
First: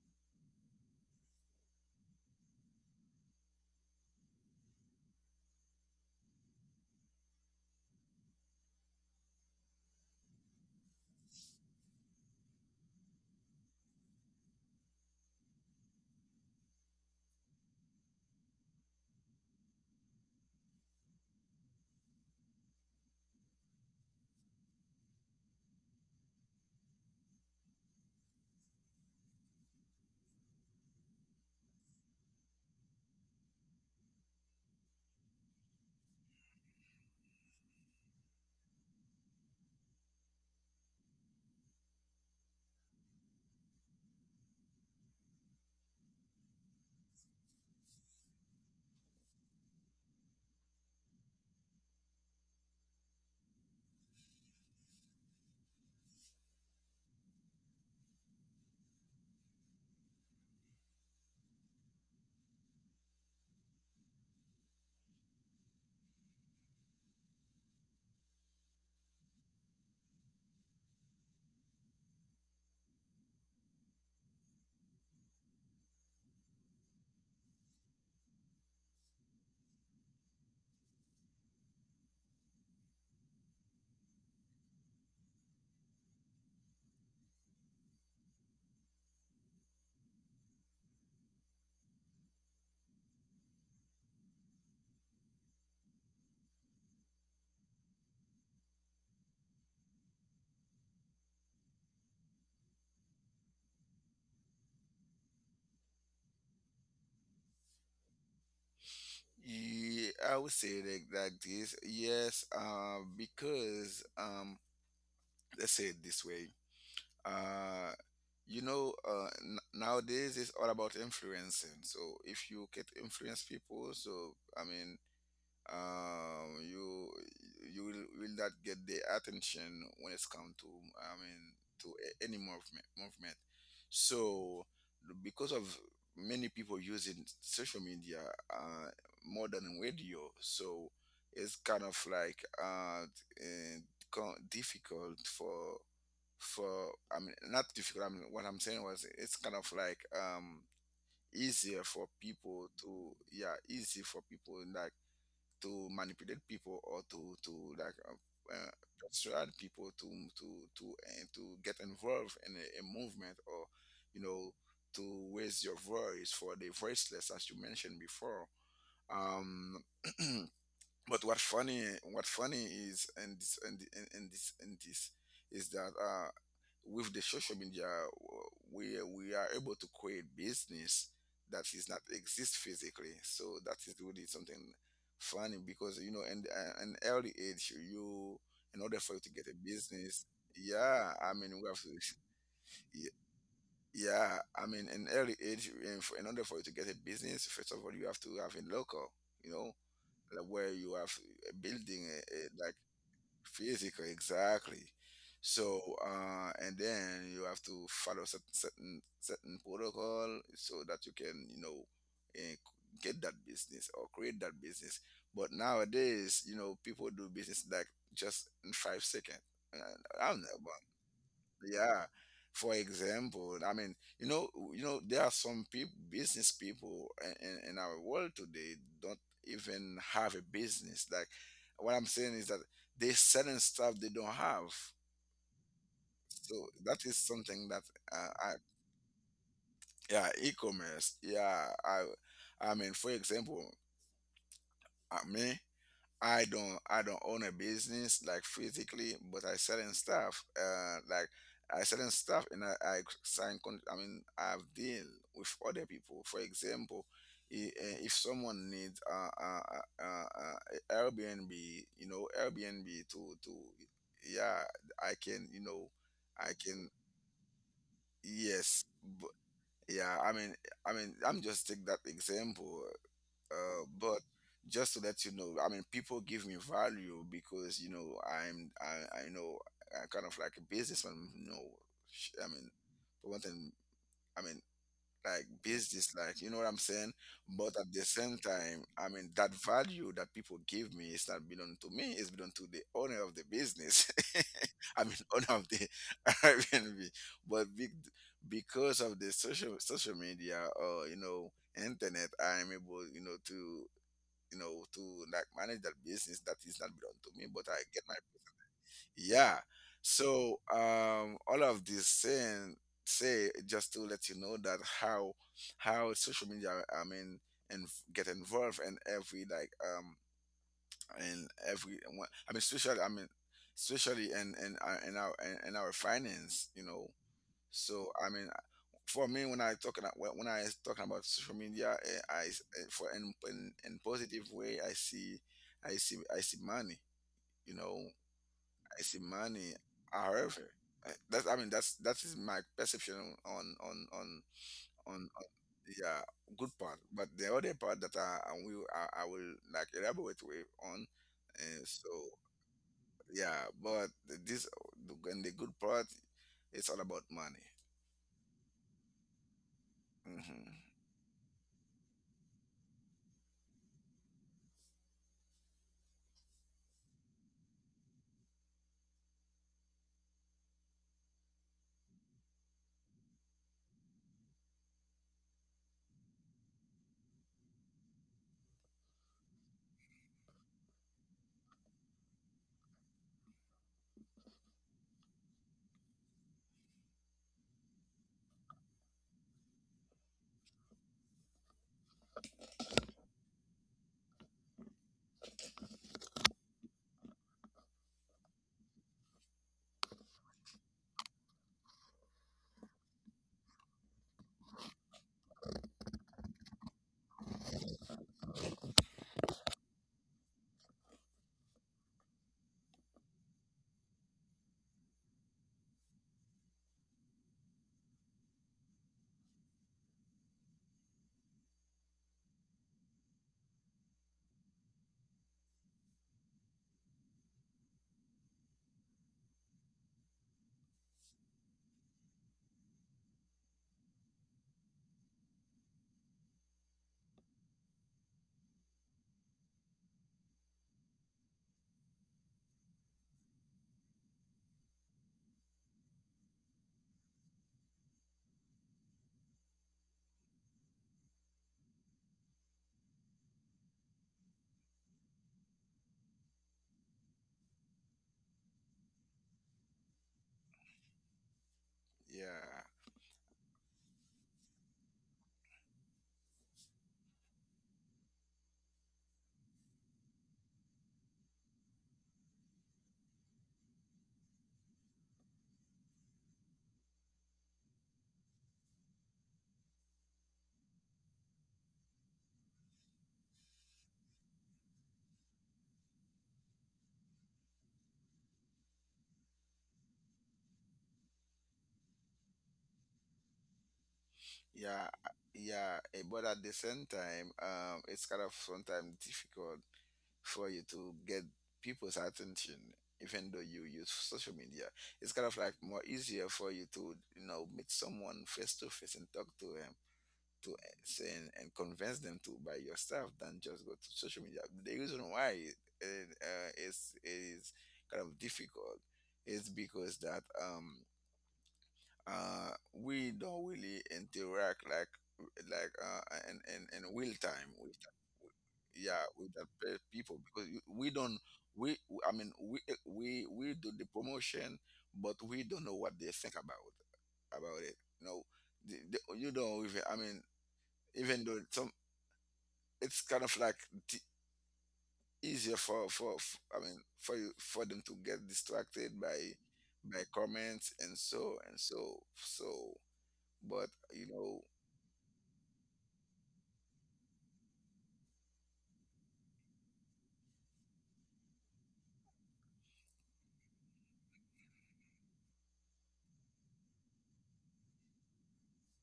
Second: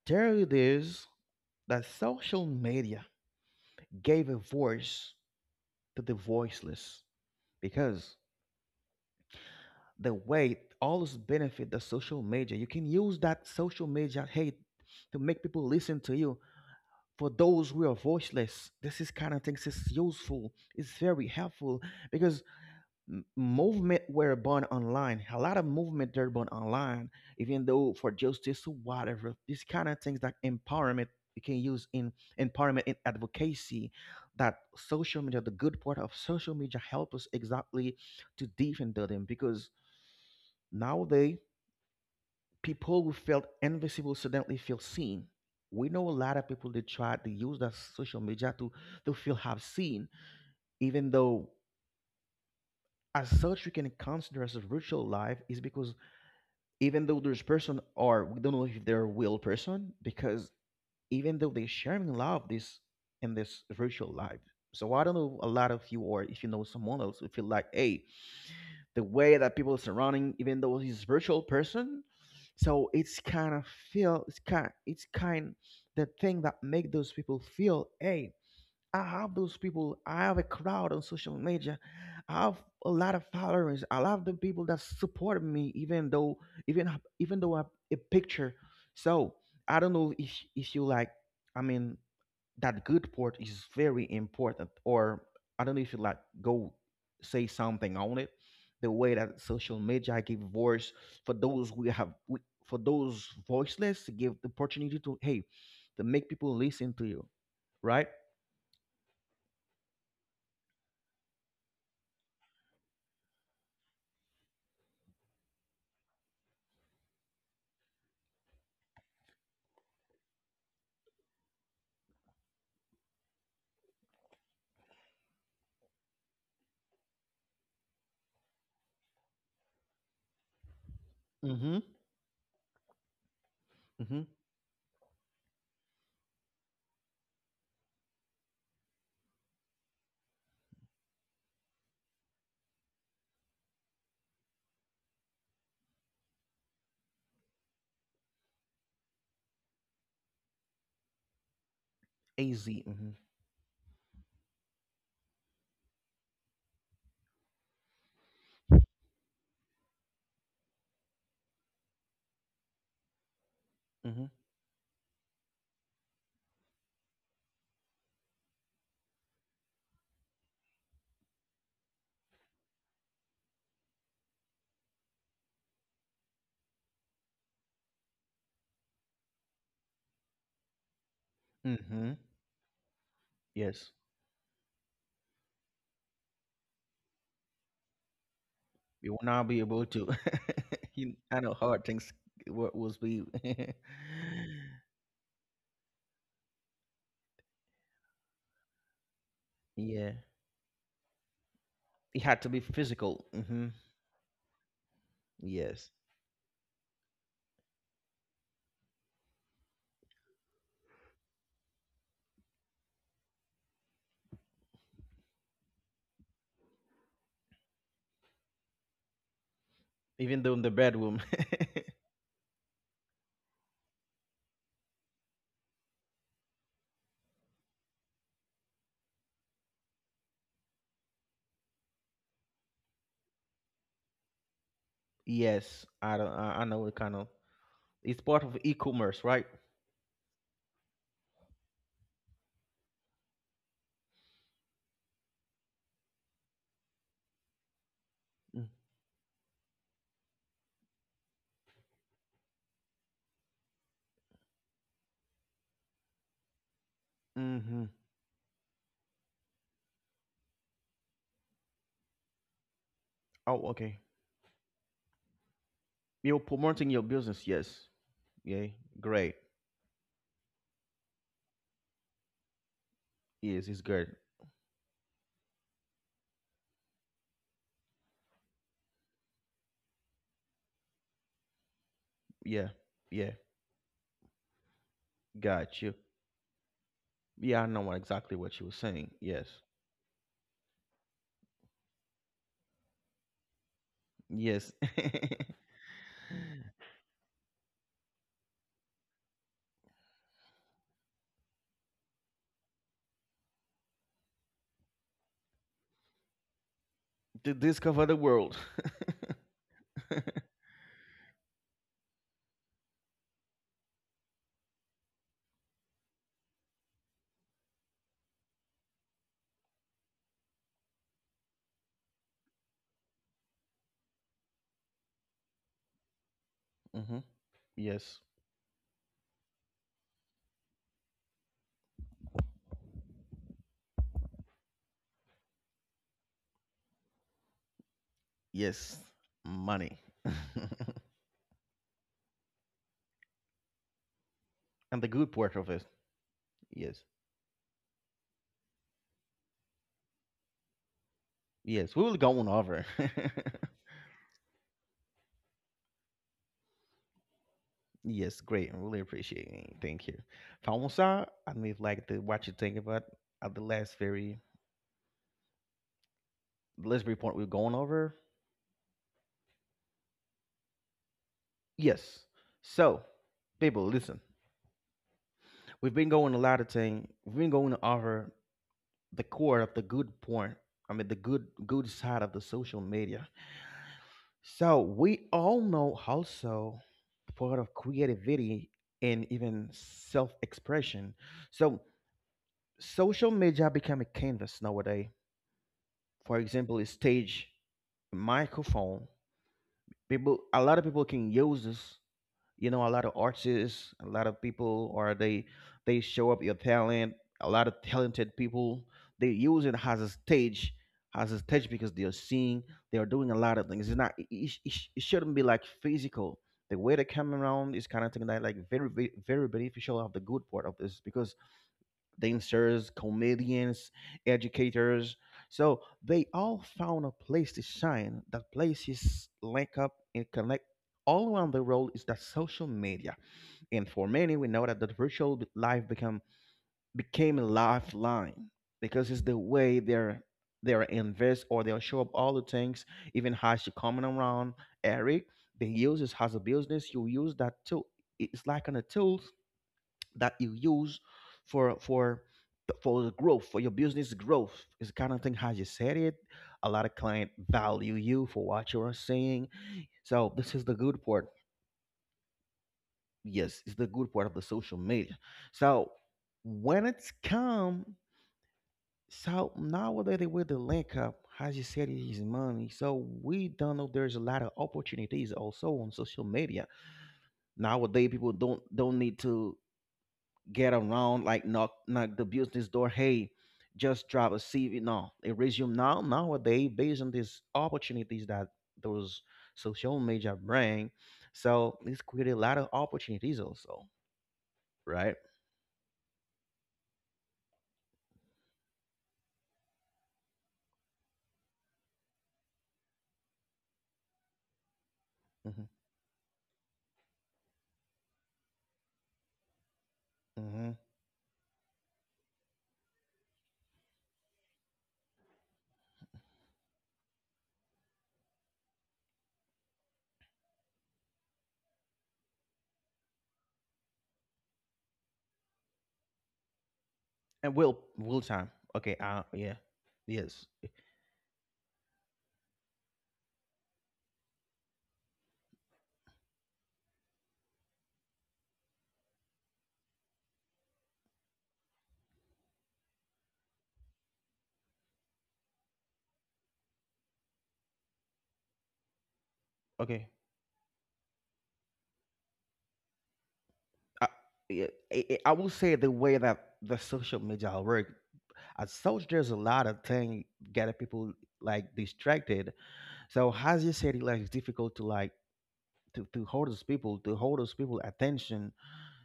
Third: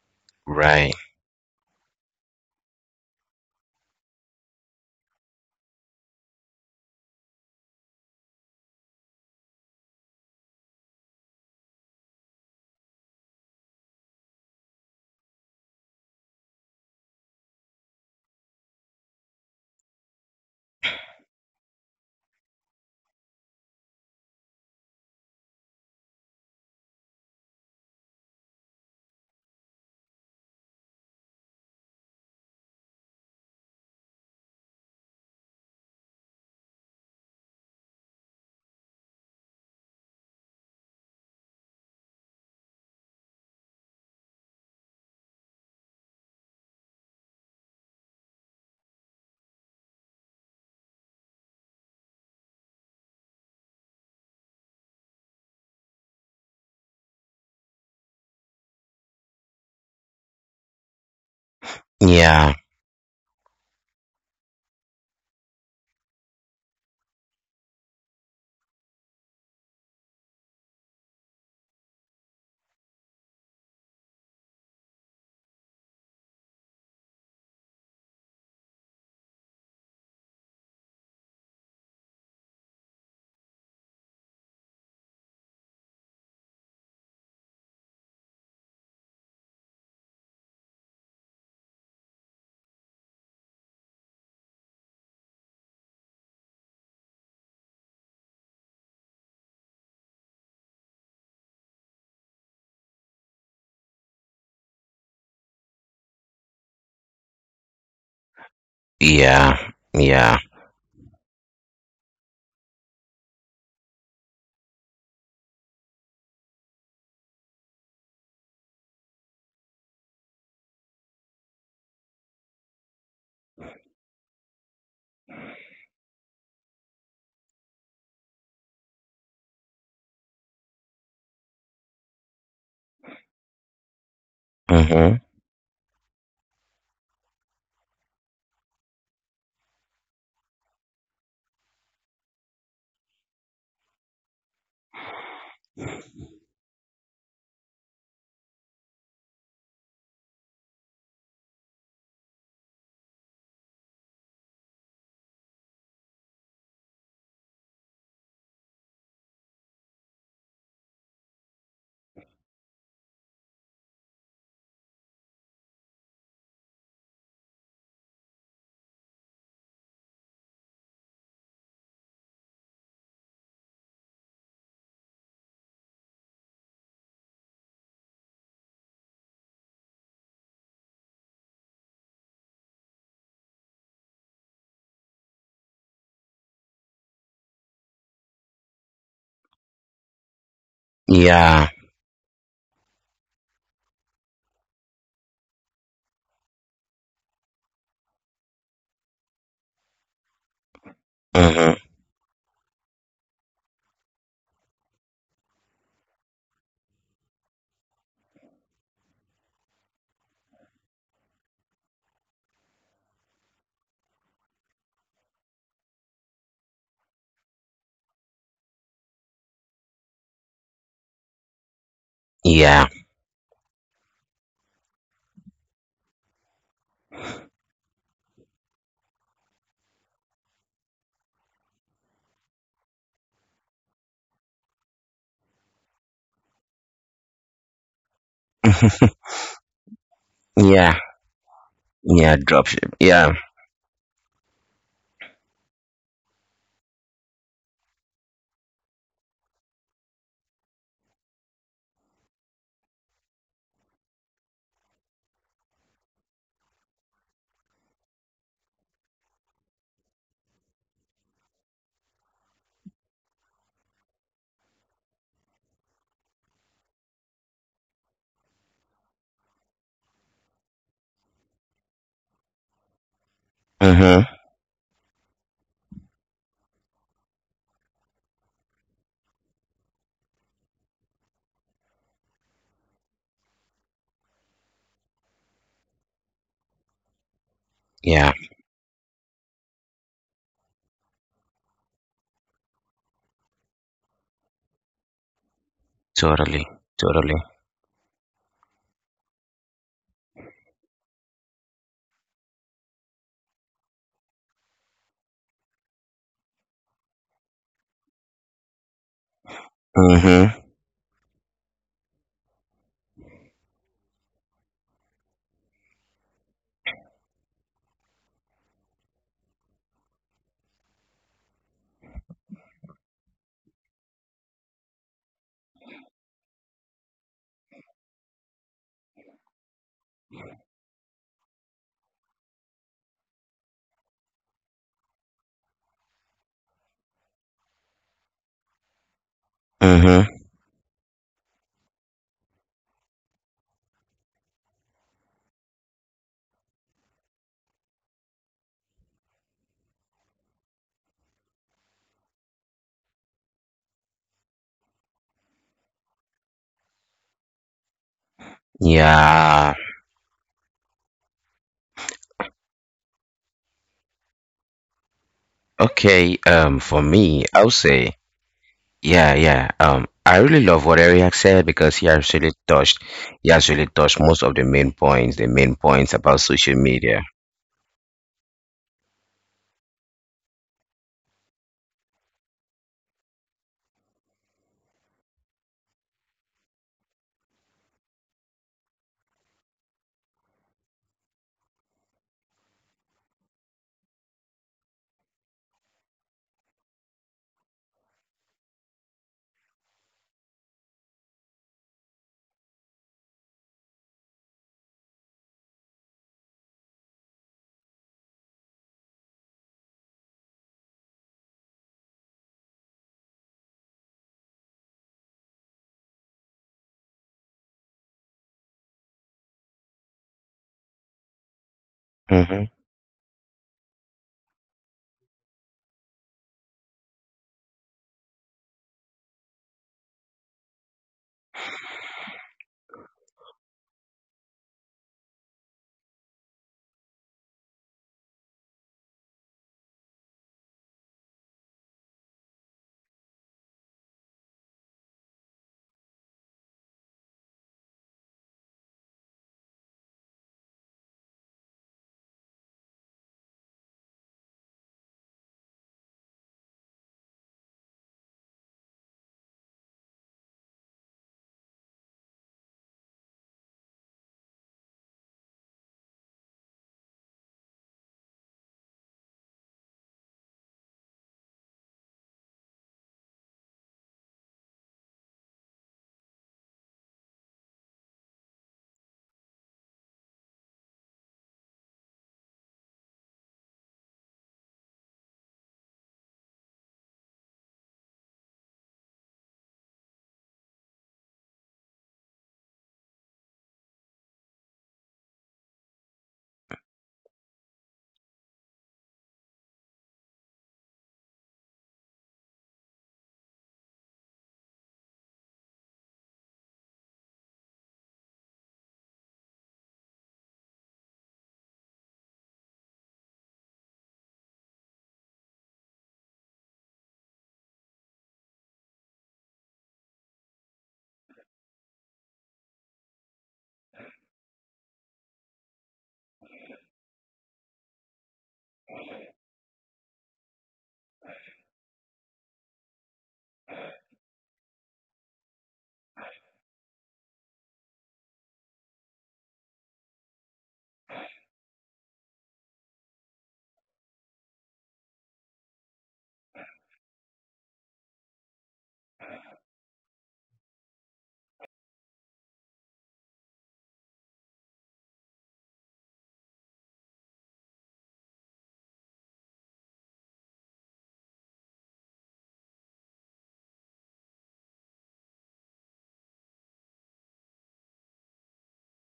Speaker 1: There it
Speaker 3: Right.
Speaker 1: is that social media gave a voice to the voiceless because the way all this benefit the social media, you can use that social media hate to make people listen to you. For those who are voiceless, this is kind of things is useful, it's very helpful. Because m- movement were born online. A lot of movement they're born online, even though for justice or whatever. These kind of things that empowerment, you can use in empowerment in advocacy. That social media, the good part of social media, help us exactly to defend them because nowadays people who felt invisible suddenly feel seen. We know a lot of people that try to use that social media to feel have seen, even though as such we can consider as a virtual life is because even though there's person or we don't know if they're a real person because even though they sharing love
Speaker 3: Yeah.
Speaker 1: this in this virtual life. So I don't know a lot of you or if you know someone else who feel like, hey, the way that people surrounding, even though he's virtual person. So it's kind of feel, it's kind the thing that make those people feel, hey, I have those people. I have a crowd on social media. I have a lot of followers. I love the people that support me, even though even even though I have a picture. So I don't know if you like. I mean, that good part is very important. Or I don't know if you like go say something on it. The way that social media give voice for those we have we, for those voiceless, give the opportunity to, hey, to make people listen to you, right?
Speaker 3: Yeah.
Speaker 2: Yeah, I
Speaker 3: Yeah.
Speaker 2: would say like this, yes, uh, because, um, let's say it this way. Uh, you know, nowadays it's all about influencing. So if you can influence people, so I mean, um, you will not get the attention when it's come to, I mean,
Speaker 1: Hmm.
Speaker 2: to any movement. So
Speaker 3: Mhm.
Speaker 2: because of many people using social media, uh more than radio, so it's kind of like, uh eh, difficult for for I mean, not difficult. I mean, what I'm saying was it's kind of like, um, easier for people
Speaker 1: AZ. Mm-hmm.
Speaker 2: to, yeah, easy for people like to manipulate people or to like, persuade people to to and to get involved in a movement or, you
Speaker 1: Mm-hmm.
Speaker 2: know, to raise your voice for the voiceless, as you mentioned before. Um, (clears throat) but what funny, what funny is in this, in, the- in this is that, uh, with the social media, w- we we are able to create business that is not
Speaker 1: Mm-hmm.
Speaker 2: exist physically. So that
Speaker 1: Yes.
Speaker 2: is really something funny, because you know, and, an early age you, in order
Speaker 1: You
Speaker 2: for you
Speaker 1: will
Speaker 2: to get
Speaker 1: not
Speaker 2: a
Speaker 1: be able to.
Speaker 2: business,
Speaker 1: (laughs)
Speaker 2: yeah,
Speaker 1: You,
Speaker 2: I
Speaker 1: I
Speaker 2: mean,
Speaker 1: know
Speaker 2: we
Speaker 3: Yeah.
Speaker 2: have
Speaker 1: hard
Speaker 2: to,
Speaker 1: things what was
Speaker 2: y-
Speaker 1: be. (laughs) Yeah.
Speaker 2: yeah, I mean, in early age, in order for you to get a business, first of all, you have to have a local, you know, like where you have a
Speaker 3: Mhm.
Speaker 2: building,
Speaker 1: It had to be
Speaker 2: like
Speaker 1: physical. Mm-hmm.
Speaker 2: physical, exactly. So,
Speaker 1: Yes.
Speaker 2: and then you have to follow certain certain protocol so that you can, you know, eh, get that business or create that business. But nowadays, you know, people do business like just in 5 seconds. And I don't
Speaker 1: Even
Speaker 2: know.
Speaker 1: though in the bedroom.
Speaker 2: Yeah. For
Speaker 3: Yeah.
Speaker 2: example, I mean, you know, there are some people, business people in, in our world today, don't even have a business. Like what I'm saying is that they selling stuff they don't have.
Speaker 1: (laughs) Yes. I don't. I
Speaker 2: So
Speaker 1: know it
Speaker 2: that is
Speaker 1: kind of.
Speaker 2: something that,
Speaker 1: It's
Speaker 2: uh,
Speaker 1: part
Speaker 2: I,
Speaker 1: of e-commerce,
Speaker 3: (laughs)
Speaker 1: right?
Speaker 2: yeah,
Speaker 3: Yeah.
Speaker 2: e-commerce. Yeah,
Speaker 3: Yeah.
Speaker 2: I
Speaker 3: Dropship.
Speaker 2: mean, for
Speaker 3: Yeah.
Speaker 2: example, me, I don't own a business like physically, but I selling stuff. Like I selling stuff, and I sign. I mean, I've deal with other people. For example,
Speaker 1: Mm-hmm.
Speaker 2: if someone needs, uh, uh, uh, Airbnb, you know, Airbnb to,
Speaker 1: Oh, okay.
Speaker 2: yeah, I can, you know,
Speaker 1: You're
Speaker 2: I can
Speaker 1: promoting your business. Yes. Yeah.
Speaker 2: yes, but
Speaker 1: Great.
Speaker 2: yeah. I mean, I'm just take that example.
Speaker 1: Yes. It's good.
Speaker 2: But
Speaker 3: Mhm.
Speaker 2: just to let you know, I mean, people give me value because you know, I know I'm kind of like a businessman. You know, I mean,
Speaker 1: Yeah.
Speaker 2: for
Speaker 1: Yeah.
Speaker 2: one thing, I mean, like
Speaker 1: Got you.
Speaker 2: business, like you know what I'm saying.
Speaker 1: Yeah. I
Speaker 2: But
Speaker 1: know
Speaker 2: at the
Speaker 3: Yeah.
Speaker 2: same
Speaker 1: exactly what you were
Speaker 2: time, I
Speaker 1: saying.
Speaker 2: mean,
Speaker 1: Yes.
Speaker 2: that value that people give me is not belong to me. It's belong to the owner of the business.
Speaker 1: Yes.
Speaker 2: (laughs) I mean,
Speaker 1: (laughs)
Speaker 2: owner of the (laughs)
Speaker 3: Totally.
Speaker 2: Airbnb.
Speaker 3: Totally.
Speaker 2: But big, because of the social media, or you know, internet, I am able, you know, to, you know, to like manage that business that is not belong to me,
Speaker 1: To
Speaker 2: but I get
Speaker 1: discover
Speaker 2: my,
Speaker 1: the world.
Speaker 2: yeah.
Speaker 1: (laughs)
Speaker 3: Mhm.
Speaker 2: So, all of this saying say just to let you know that how social media, I mean, and get involved in every, like, um, in every I mean, especially, I mean, especially in our in our in our finance, you know.
Speaker 1: Hmm.
Speaker 2: So
Speaker 1: Yes.
Speaker 2: I mean, for me, when I talking about, when I talking about social media, for in, in positive way, I see, I see money. You know,
Speaker 1: Yes,
Speaker 2: I see money.
Speaker 1: money.
Speaker 3: Mhm.
Speaker 1: (laughs)
Speaker 2: However, that's, I mean, that is my perception on
Speaker 1: And the
Speaker 2: on,
Speaker 1: good part of it.
Speaker 2: yeah, good
Speaker 1: Yes.
Speaker 2: part. But the other part that I will, I will like elaborate with on. And
Speaker 1: Yes, we
Speaker 2: so
Speaker 1: will go on over. (laughs)
Speaker 2: yeah, but this and the good part, it's all about money.
Speaker 1: Yes, great. I really appreciate
Speaker 3: Yeah.
Speaker 1: it. Thank you.
Speaker 2: Hmm.
Speaker 1: Famosa, I mean, like the, what you think about at
Speaker 3: Okay. Um,
Speaker 1: the
Speaker 3: for
Speaker 1: last very point
Speaker 3: me,
Speaker 1: we're
Speaker 3: I would
Speaker 1: going
Speaker 3: say.
Speaker 1: over.
Speaker 3: Yeah. Yeah. Um, I really love what Eric said because he
Speaker 1: Yes.
Speaker 3: actually touched.
Speaker 1: So,
Speaker 3: He actually
Speaker 1: people,
Speaker 3: touched
Speaker 1: listen.
Speaker 3: most of the main points. The main
Speaker 1: We've been
Speaker 3: points
Speaker 1: going
Speaker 3: about
Speaker 1: a lot of
Speaker 3: social
Speaker 1: things.
Speaker 3: media.
Speaker 1: We've been going over the core of the good point. I mean, the good side of the social media. So we all know also the part of creativity and even self-expression. So social media become a canvas nowadays. For example, a stage, a microphone. People, a lot of people can use this. A lot of artists, a lot of people, or they show up your talent. A lot of talented people, they use it as a stage, as a stage because they're seeing, they're doing a lot of things. It's not It shouldn't be like physical. The way they come around is kind of thing that like very beneficial of the good part of this because
Speaker 3: Mhm.
Speaker 1: dancers, comedians, educators. So they all found a place to shine. That place is link up and connect all around the world is that social media. And for many, we know that the virtual life become became a lifeline because it's the way they're invest or they'll show up all the things, even how she coming around, Eric. They use this as a business. You use that too. It's like on a tool that you use for for for the growth for your business growth, is the kind of thing how you said it. A lot of client value you for what you are saying. So this is the good part.
Speaker 2: Yeah.
Speaker 1: Yes, it's the good part of the social media. So when it's come, so nowadays they with the link up as you said, it is money. So we don't know there's a lot of opportunities also on social media. Nowadays people don't need to get around, like knock the business door. Hey, just drop a CV. No, they resume now. Nowadays, based on these opportunities that those social media bring, so it's created a lot of opportunities also,
Speaker 2: Yeah,
Speaker 1: right?
Speaker 2: yeah, but at the same time, it's kind of sometimes difficult for you to get people's attention, even though you use social media. It's kind of
Speaker 1: Hmm.
Speaker 2: like more easier for you to, you know, meet someone face to face and talk to them to,
Speaker 1: Hmm.
Speaker 2: and convince them to buy your stuff than just go to social media. The reason why it is kind of difficult is because that, um, we don't really interact like in, in real
Speaker 1: And
Speaker 2: time
Speaker 1: will
Speaker 2: with,
Speaker 1: will time. Okay.
Speaker 2: yeah, with
Speaker 1: Yeah.
Speaker 2: the people,
Speaker 1: Yes.
Speaker 2: because you- we don't we I mean, we do the promotion, but we don't know what they think about it, you know. You don't even, I mean, even though it's some, it's kind of like t- easier for, f I mean, for you, for them to get distracted
Speaker 1: Okay.
Speaker 2: by comments and so and so. So but
Speaker 1: I,
Speaker 2: you know,
Speaker 1: yeah, I will say the way that the social media work, as such, there's a lot of thing getting people like distracted. So as you said, like it's difficult to like to hold those people, attention.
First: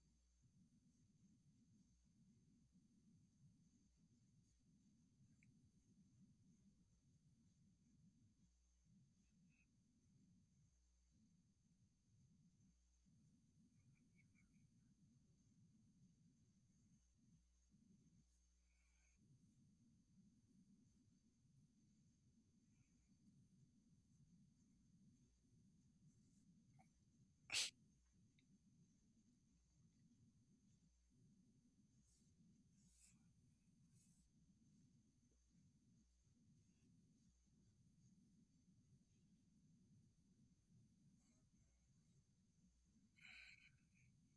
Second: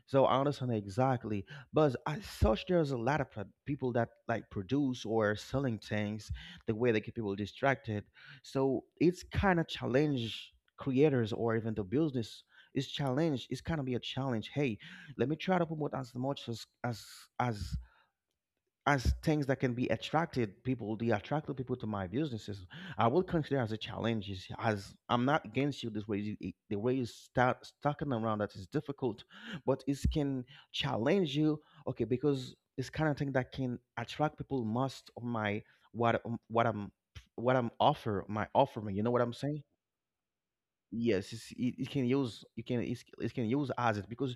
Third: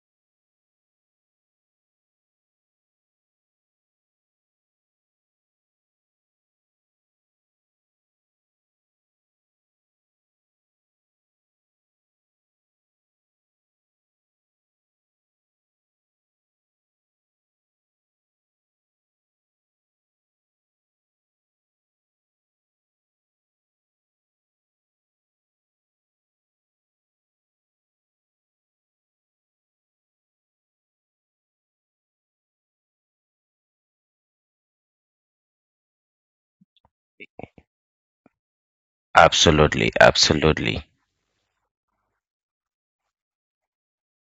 Speaker 1: So I understand exactly. But as such there's a lot of people that like produce or selling things the way they keep people distracted. So it's kind of challenge creators or even the business is challenge, it's kind of be a challenge, hey, let me try to promote as much as as things that can be attracted people, to my businesses. I would consider as a challenge is as I'm not against you. This way the way you start stalking around that is difficult. But it can challenge you, okay, because it's kind of thing that can attract people most of my, what I what i'm what I'm offer my offering. You know what I'm saying?
Speaker 3: Absolutely. Absolutely.
Speaker 1: Yes, it can use. You can, it can use as it because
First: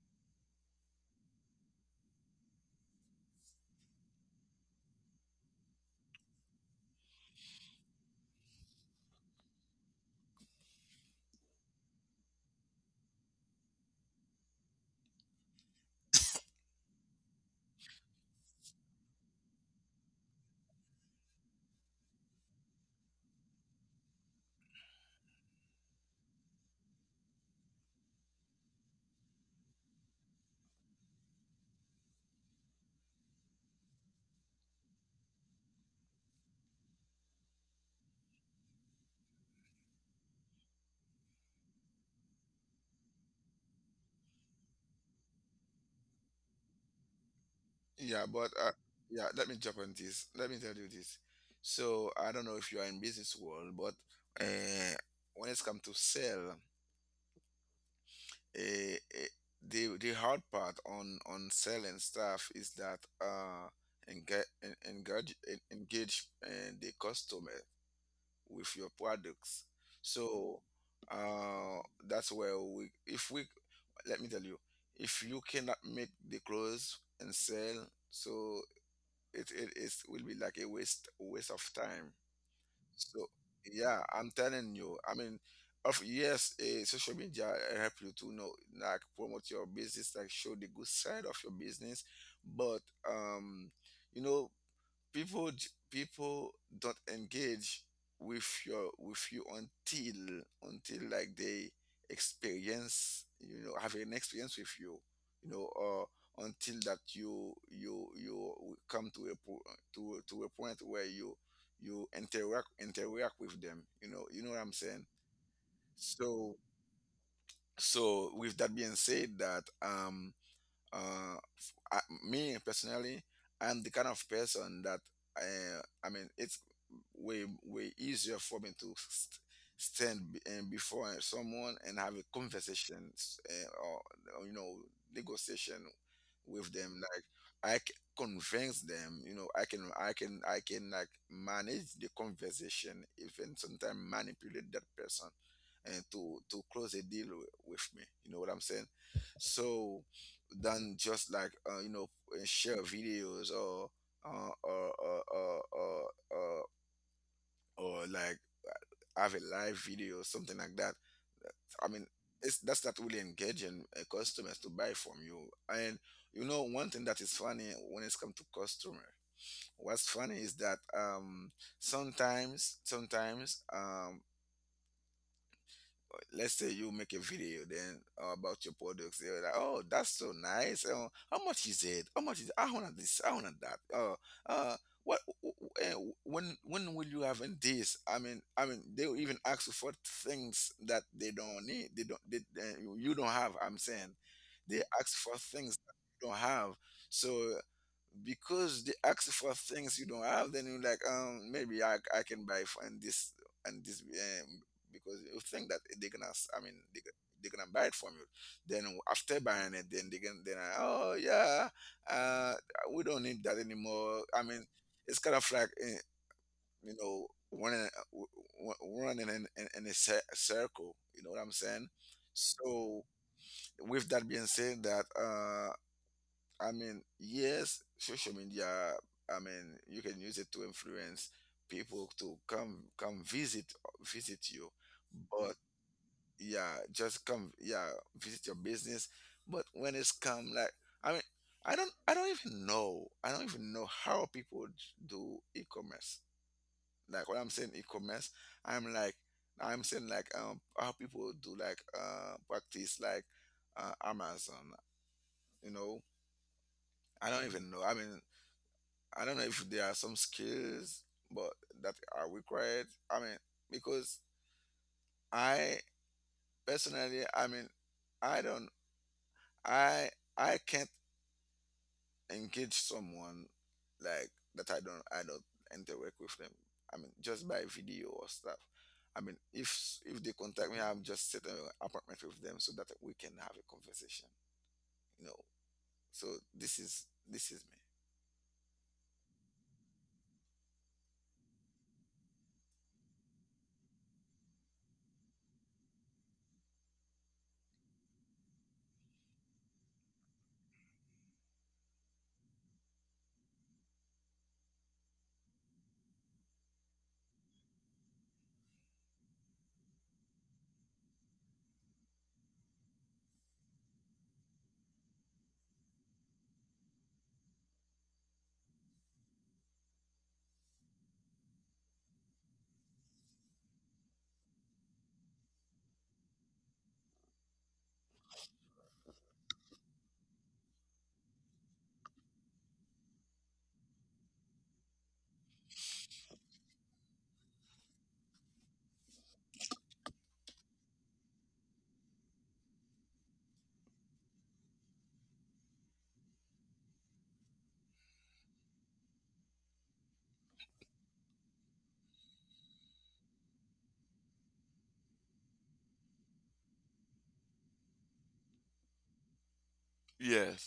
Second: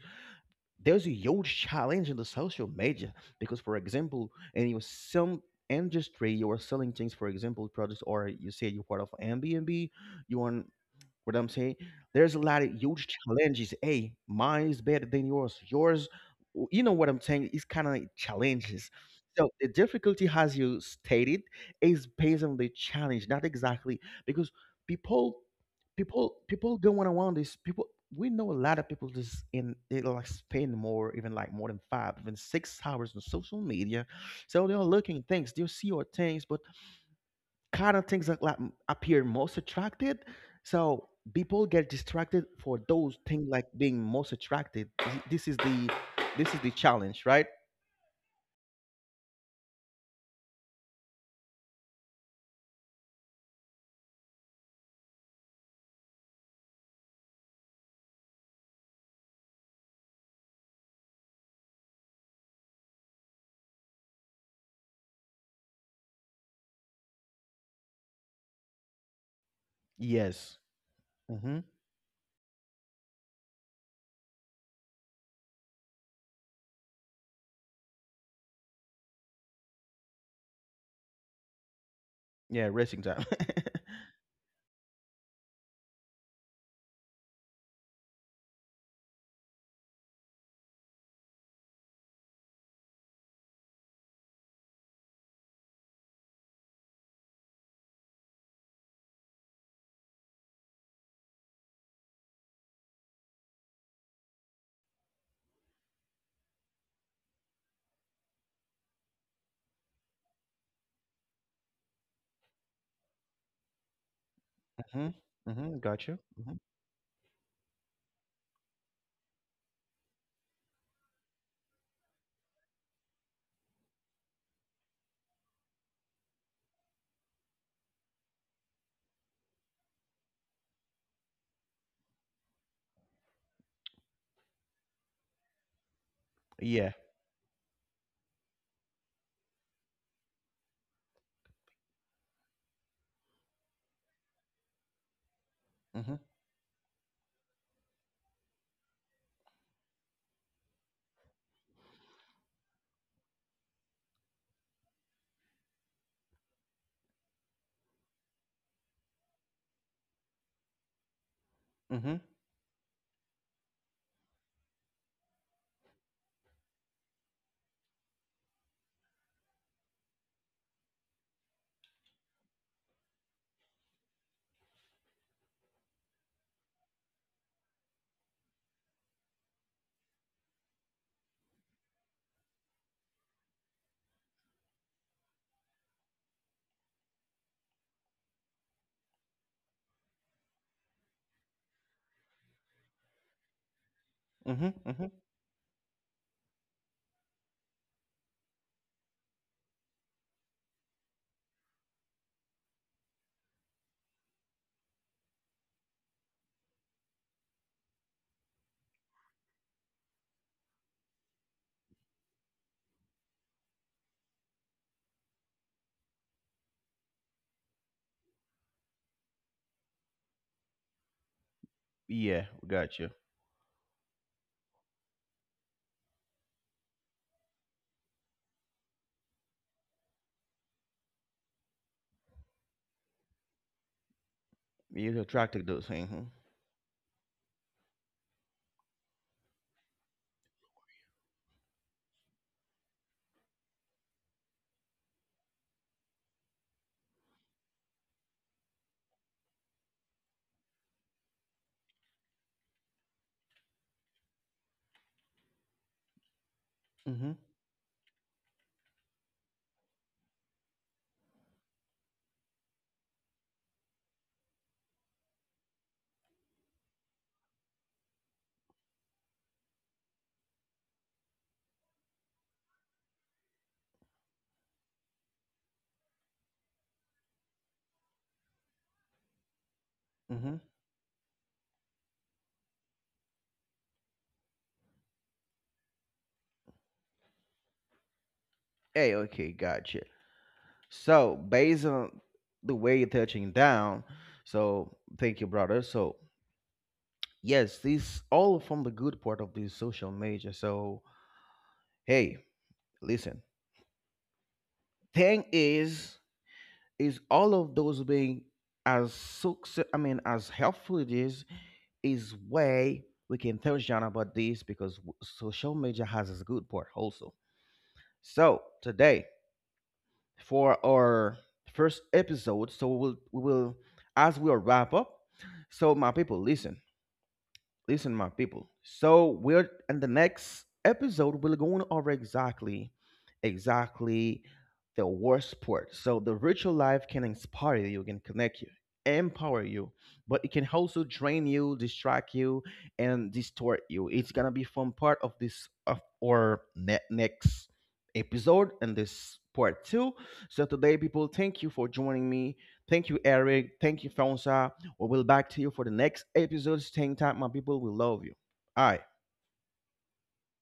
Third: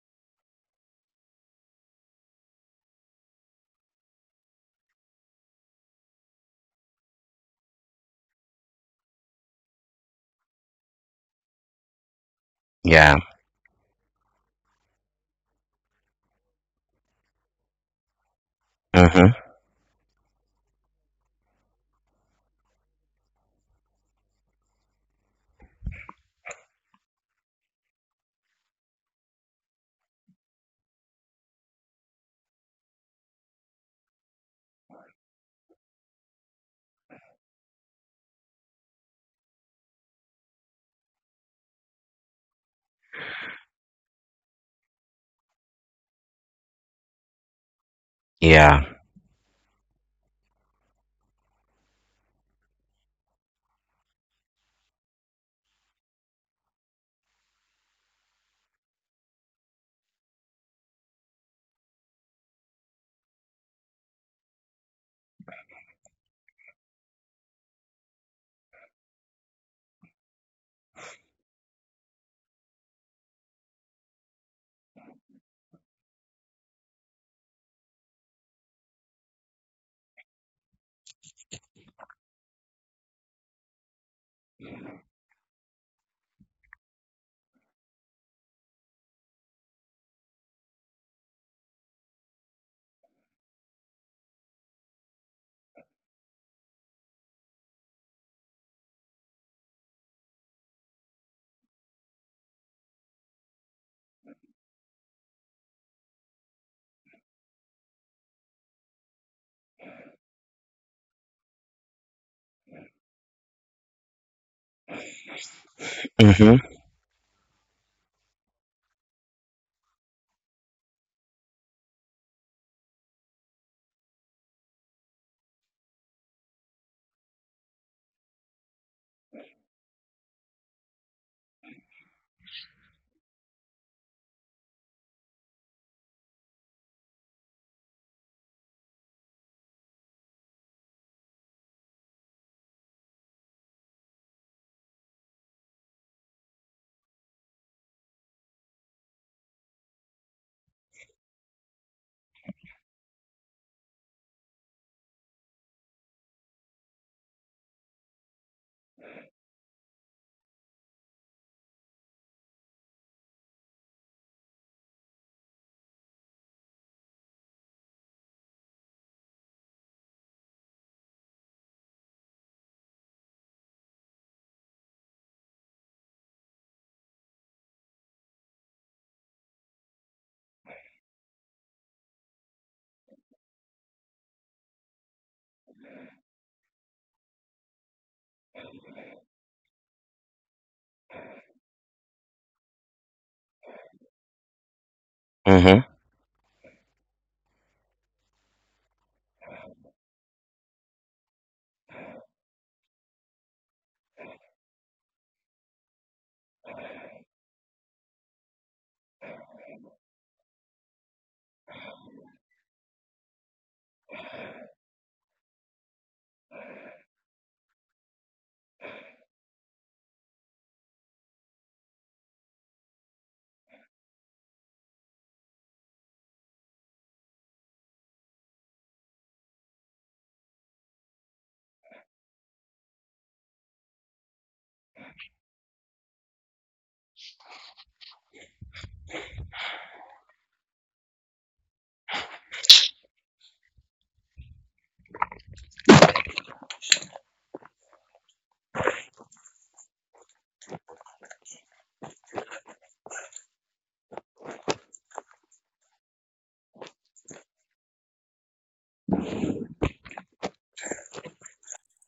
Speaker 1: there's a huge challenge in the social media because for example in your some industry you are selling things, for example products, or you say you're part of Airbnb. You are, what I'm saying, there's a lot of huge
Speaker 3: Yeah.
Speaker 1: challenges. Hey, mine is better than yours. Yours, you know what I'm saying? It's kind of challenges.
Speaker 3: Mhm.
Speaker 1: So the difficulty, as you stated, is based on the challenge, not exactly because people, going around this. People, we know a lot of people just in they like spend more, even like more than 5, even 6 hours on social media. So they're looking things, they'll see your things, but kind of things that like appear most attracted. So people get distracted for those things like being most attracted. This is the challenge, right?
Speaker 2: yeah, but
Speaker 3: Yeah.
Speaker 2: yeah, let me jump on this. Let me tell you this. So I don't know if you are in business world, but, uh, when it's come to sell, uh, the hard part on selling stuff is that, uh, engage engage, the customer with your products. So,
Speaker 1: Yes. Mm-hmm.
Speaker 2: uh that's where we if we, let me tell you, if you cannot make the clothes and sell, so it is will be like a waste of time.
Speaker 1: Yeah, racing
Speaker 2: So
Speaker 1: time. (laughs)
Speaker 2: yeah, I'm telling you. I mean, of yes, social media help you to know, like, promote your business, like show the good side of your business, but, um, you know, people don't engage with you until like they experience, you know, have an experience with you, you know, or until that you come to a to to a point where you interact with them, you know, you know what I'm saying.
Speaker 1: Mm-hmm. Mm-hmm. Got you.
Speaker 2: So
Speaker 1: Hmm.
Speaker 3: Mhm.
Speaker 2: so, with that being said that, um, uh f- I, me personally, I'm the kind of person that, I mean, it's way easier for me to stand and before, someone and have a conversation, or, you know, negotiation with
Speaker 1: Yeah.
Speaker 2: them, like convince them, you know, I can like manage the conversation, even sometimes manipulate that person and
Speaker 1: Mm-hmm.
Speaker 2: to close a deal with me, you know what I'm saying. So, than just like, you know, share videos or, uh, or, or, or, or, or like have a live video or something like that. I mean,
Speaker 1: Mm-hmm.
Speaker 2: it's that's not really engaging, customers to buy from you. And you know, one thing that is funny when it's come to customer, what's funny is that, sometimes, let's say you make a video then, about your products. They're like, oh, that's so nice. How much is it? How much is it? I want this. I want that. Uh, what? When? When will you have in this? I mean, they'll even ask you for things that they don't need. They don't. They, eh, you don't have. I'm saying,
Speaker 1: Mm-hmm.
Speaker 2: they ask
Speaker 1: Mm-hmm.
Speaker 2: for things that you don't have. So because they ask for things you don't have, then you're like, um, maybe, I can buy for and this and this, because you think that they're gonna, they, they're gonna buy it from you. Then after buying it, then they can then I, oh, yeah, uh we don't need that anymore. I mean, it's kind of like, you know, running, running in, in a circle, you know what I'm saying.
Speaker 1: Yeah,
Speaker 2: So
Speaker 1: got you.
Speaker 2: with that being said that, uh, I mean, yes, social media. I mean, you can use it to influence people to come come visit visit you,
Speaker 1: You're
Speaker 2: but
Speaker 1: attracted to those things. Mm-hmm.
Speaker 2: yeah, just come, yeah, visit your business. But when it's come like, I mean, I don't even know, how people do e-commerce. Like when I'm saying e-commerce, I'm like I'm saying like, um, how people do like, uh, practice like, Amazon. You know, I
Speaker 1: Mm-hmm.
Speaker 2: don't even know. I mean, I don't know if there are some skills, but that are required. I mean, because I personally, I mean, I don't, I, I can't engage someone like that. I don't interact with them. I mean, just by video or stuff. I mean, if they
Speaker 1: Mm-hmm.
Speaker 2: contact me, I'm just set an appointment with them so that we can have a conversation. You know. So this is me.
Speaker 1: Hey, okay, gotcha. So based on the way you're touching down, so thank you, brother. So yes, this all from the good part of this social media. So hey, listen. Thing is all of those being as success. I mean, as helpful it is way we can tell John about this because social media has its good part also. So today for our first episode, so we will as we'll wrap up. So my people, Listen, my people. So we're in the next episode. We're going over exactly, exactly the worst part. So the virtual life can inspire you, can connect you, empower you, but it can also drain you, distract you, and distort you. It's gonna be fun part of this of our next episode and this part two. So today, people, thank you for joining me. Thank you, Eric. Thank you, Fonsa. We'll back to you for the next episode. Staying tight, my people. We love you. All right.
Speaker 2: Yes.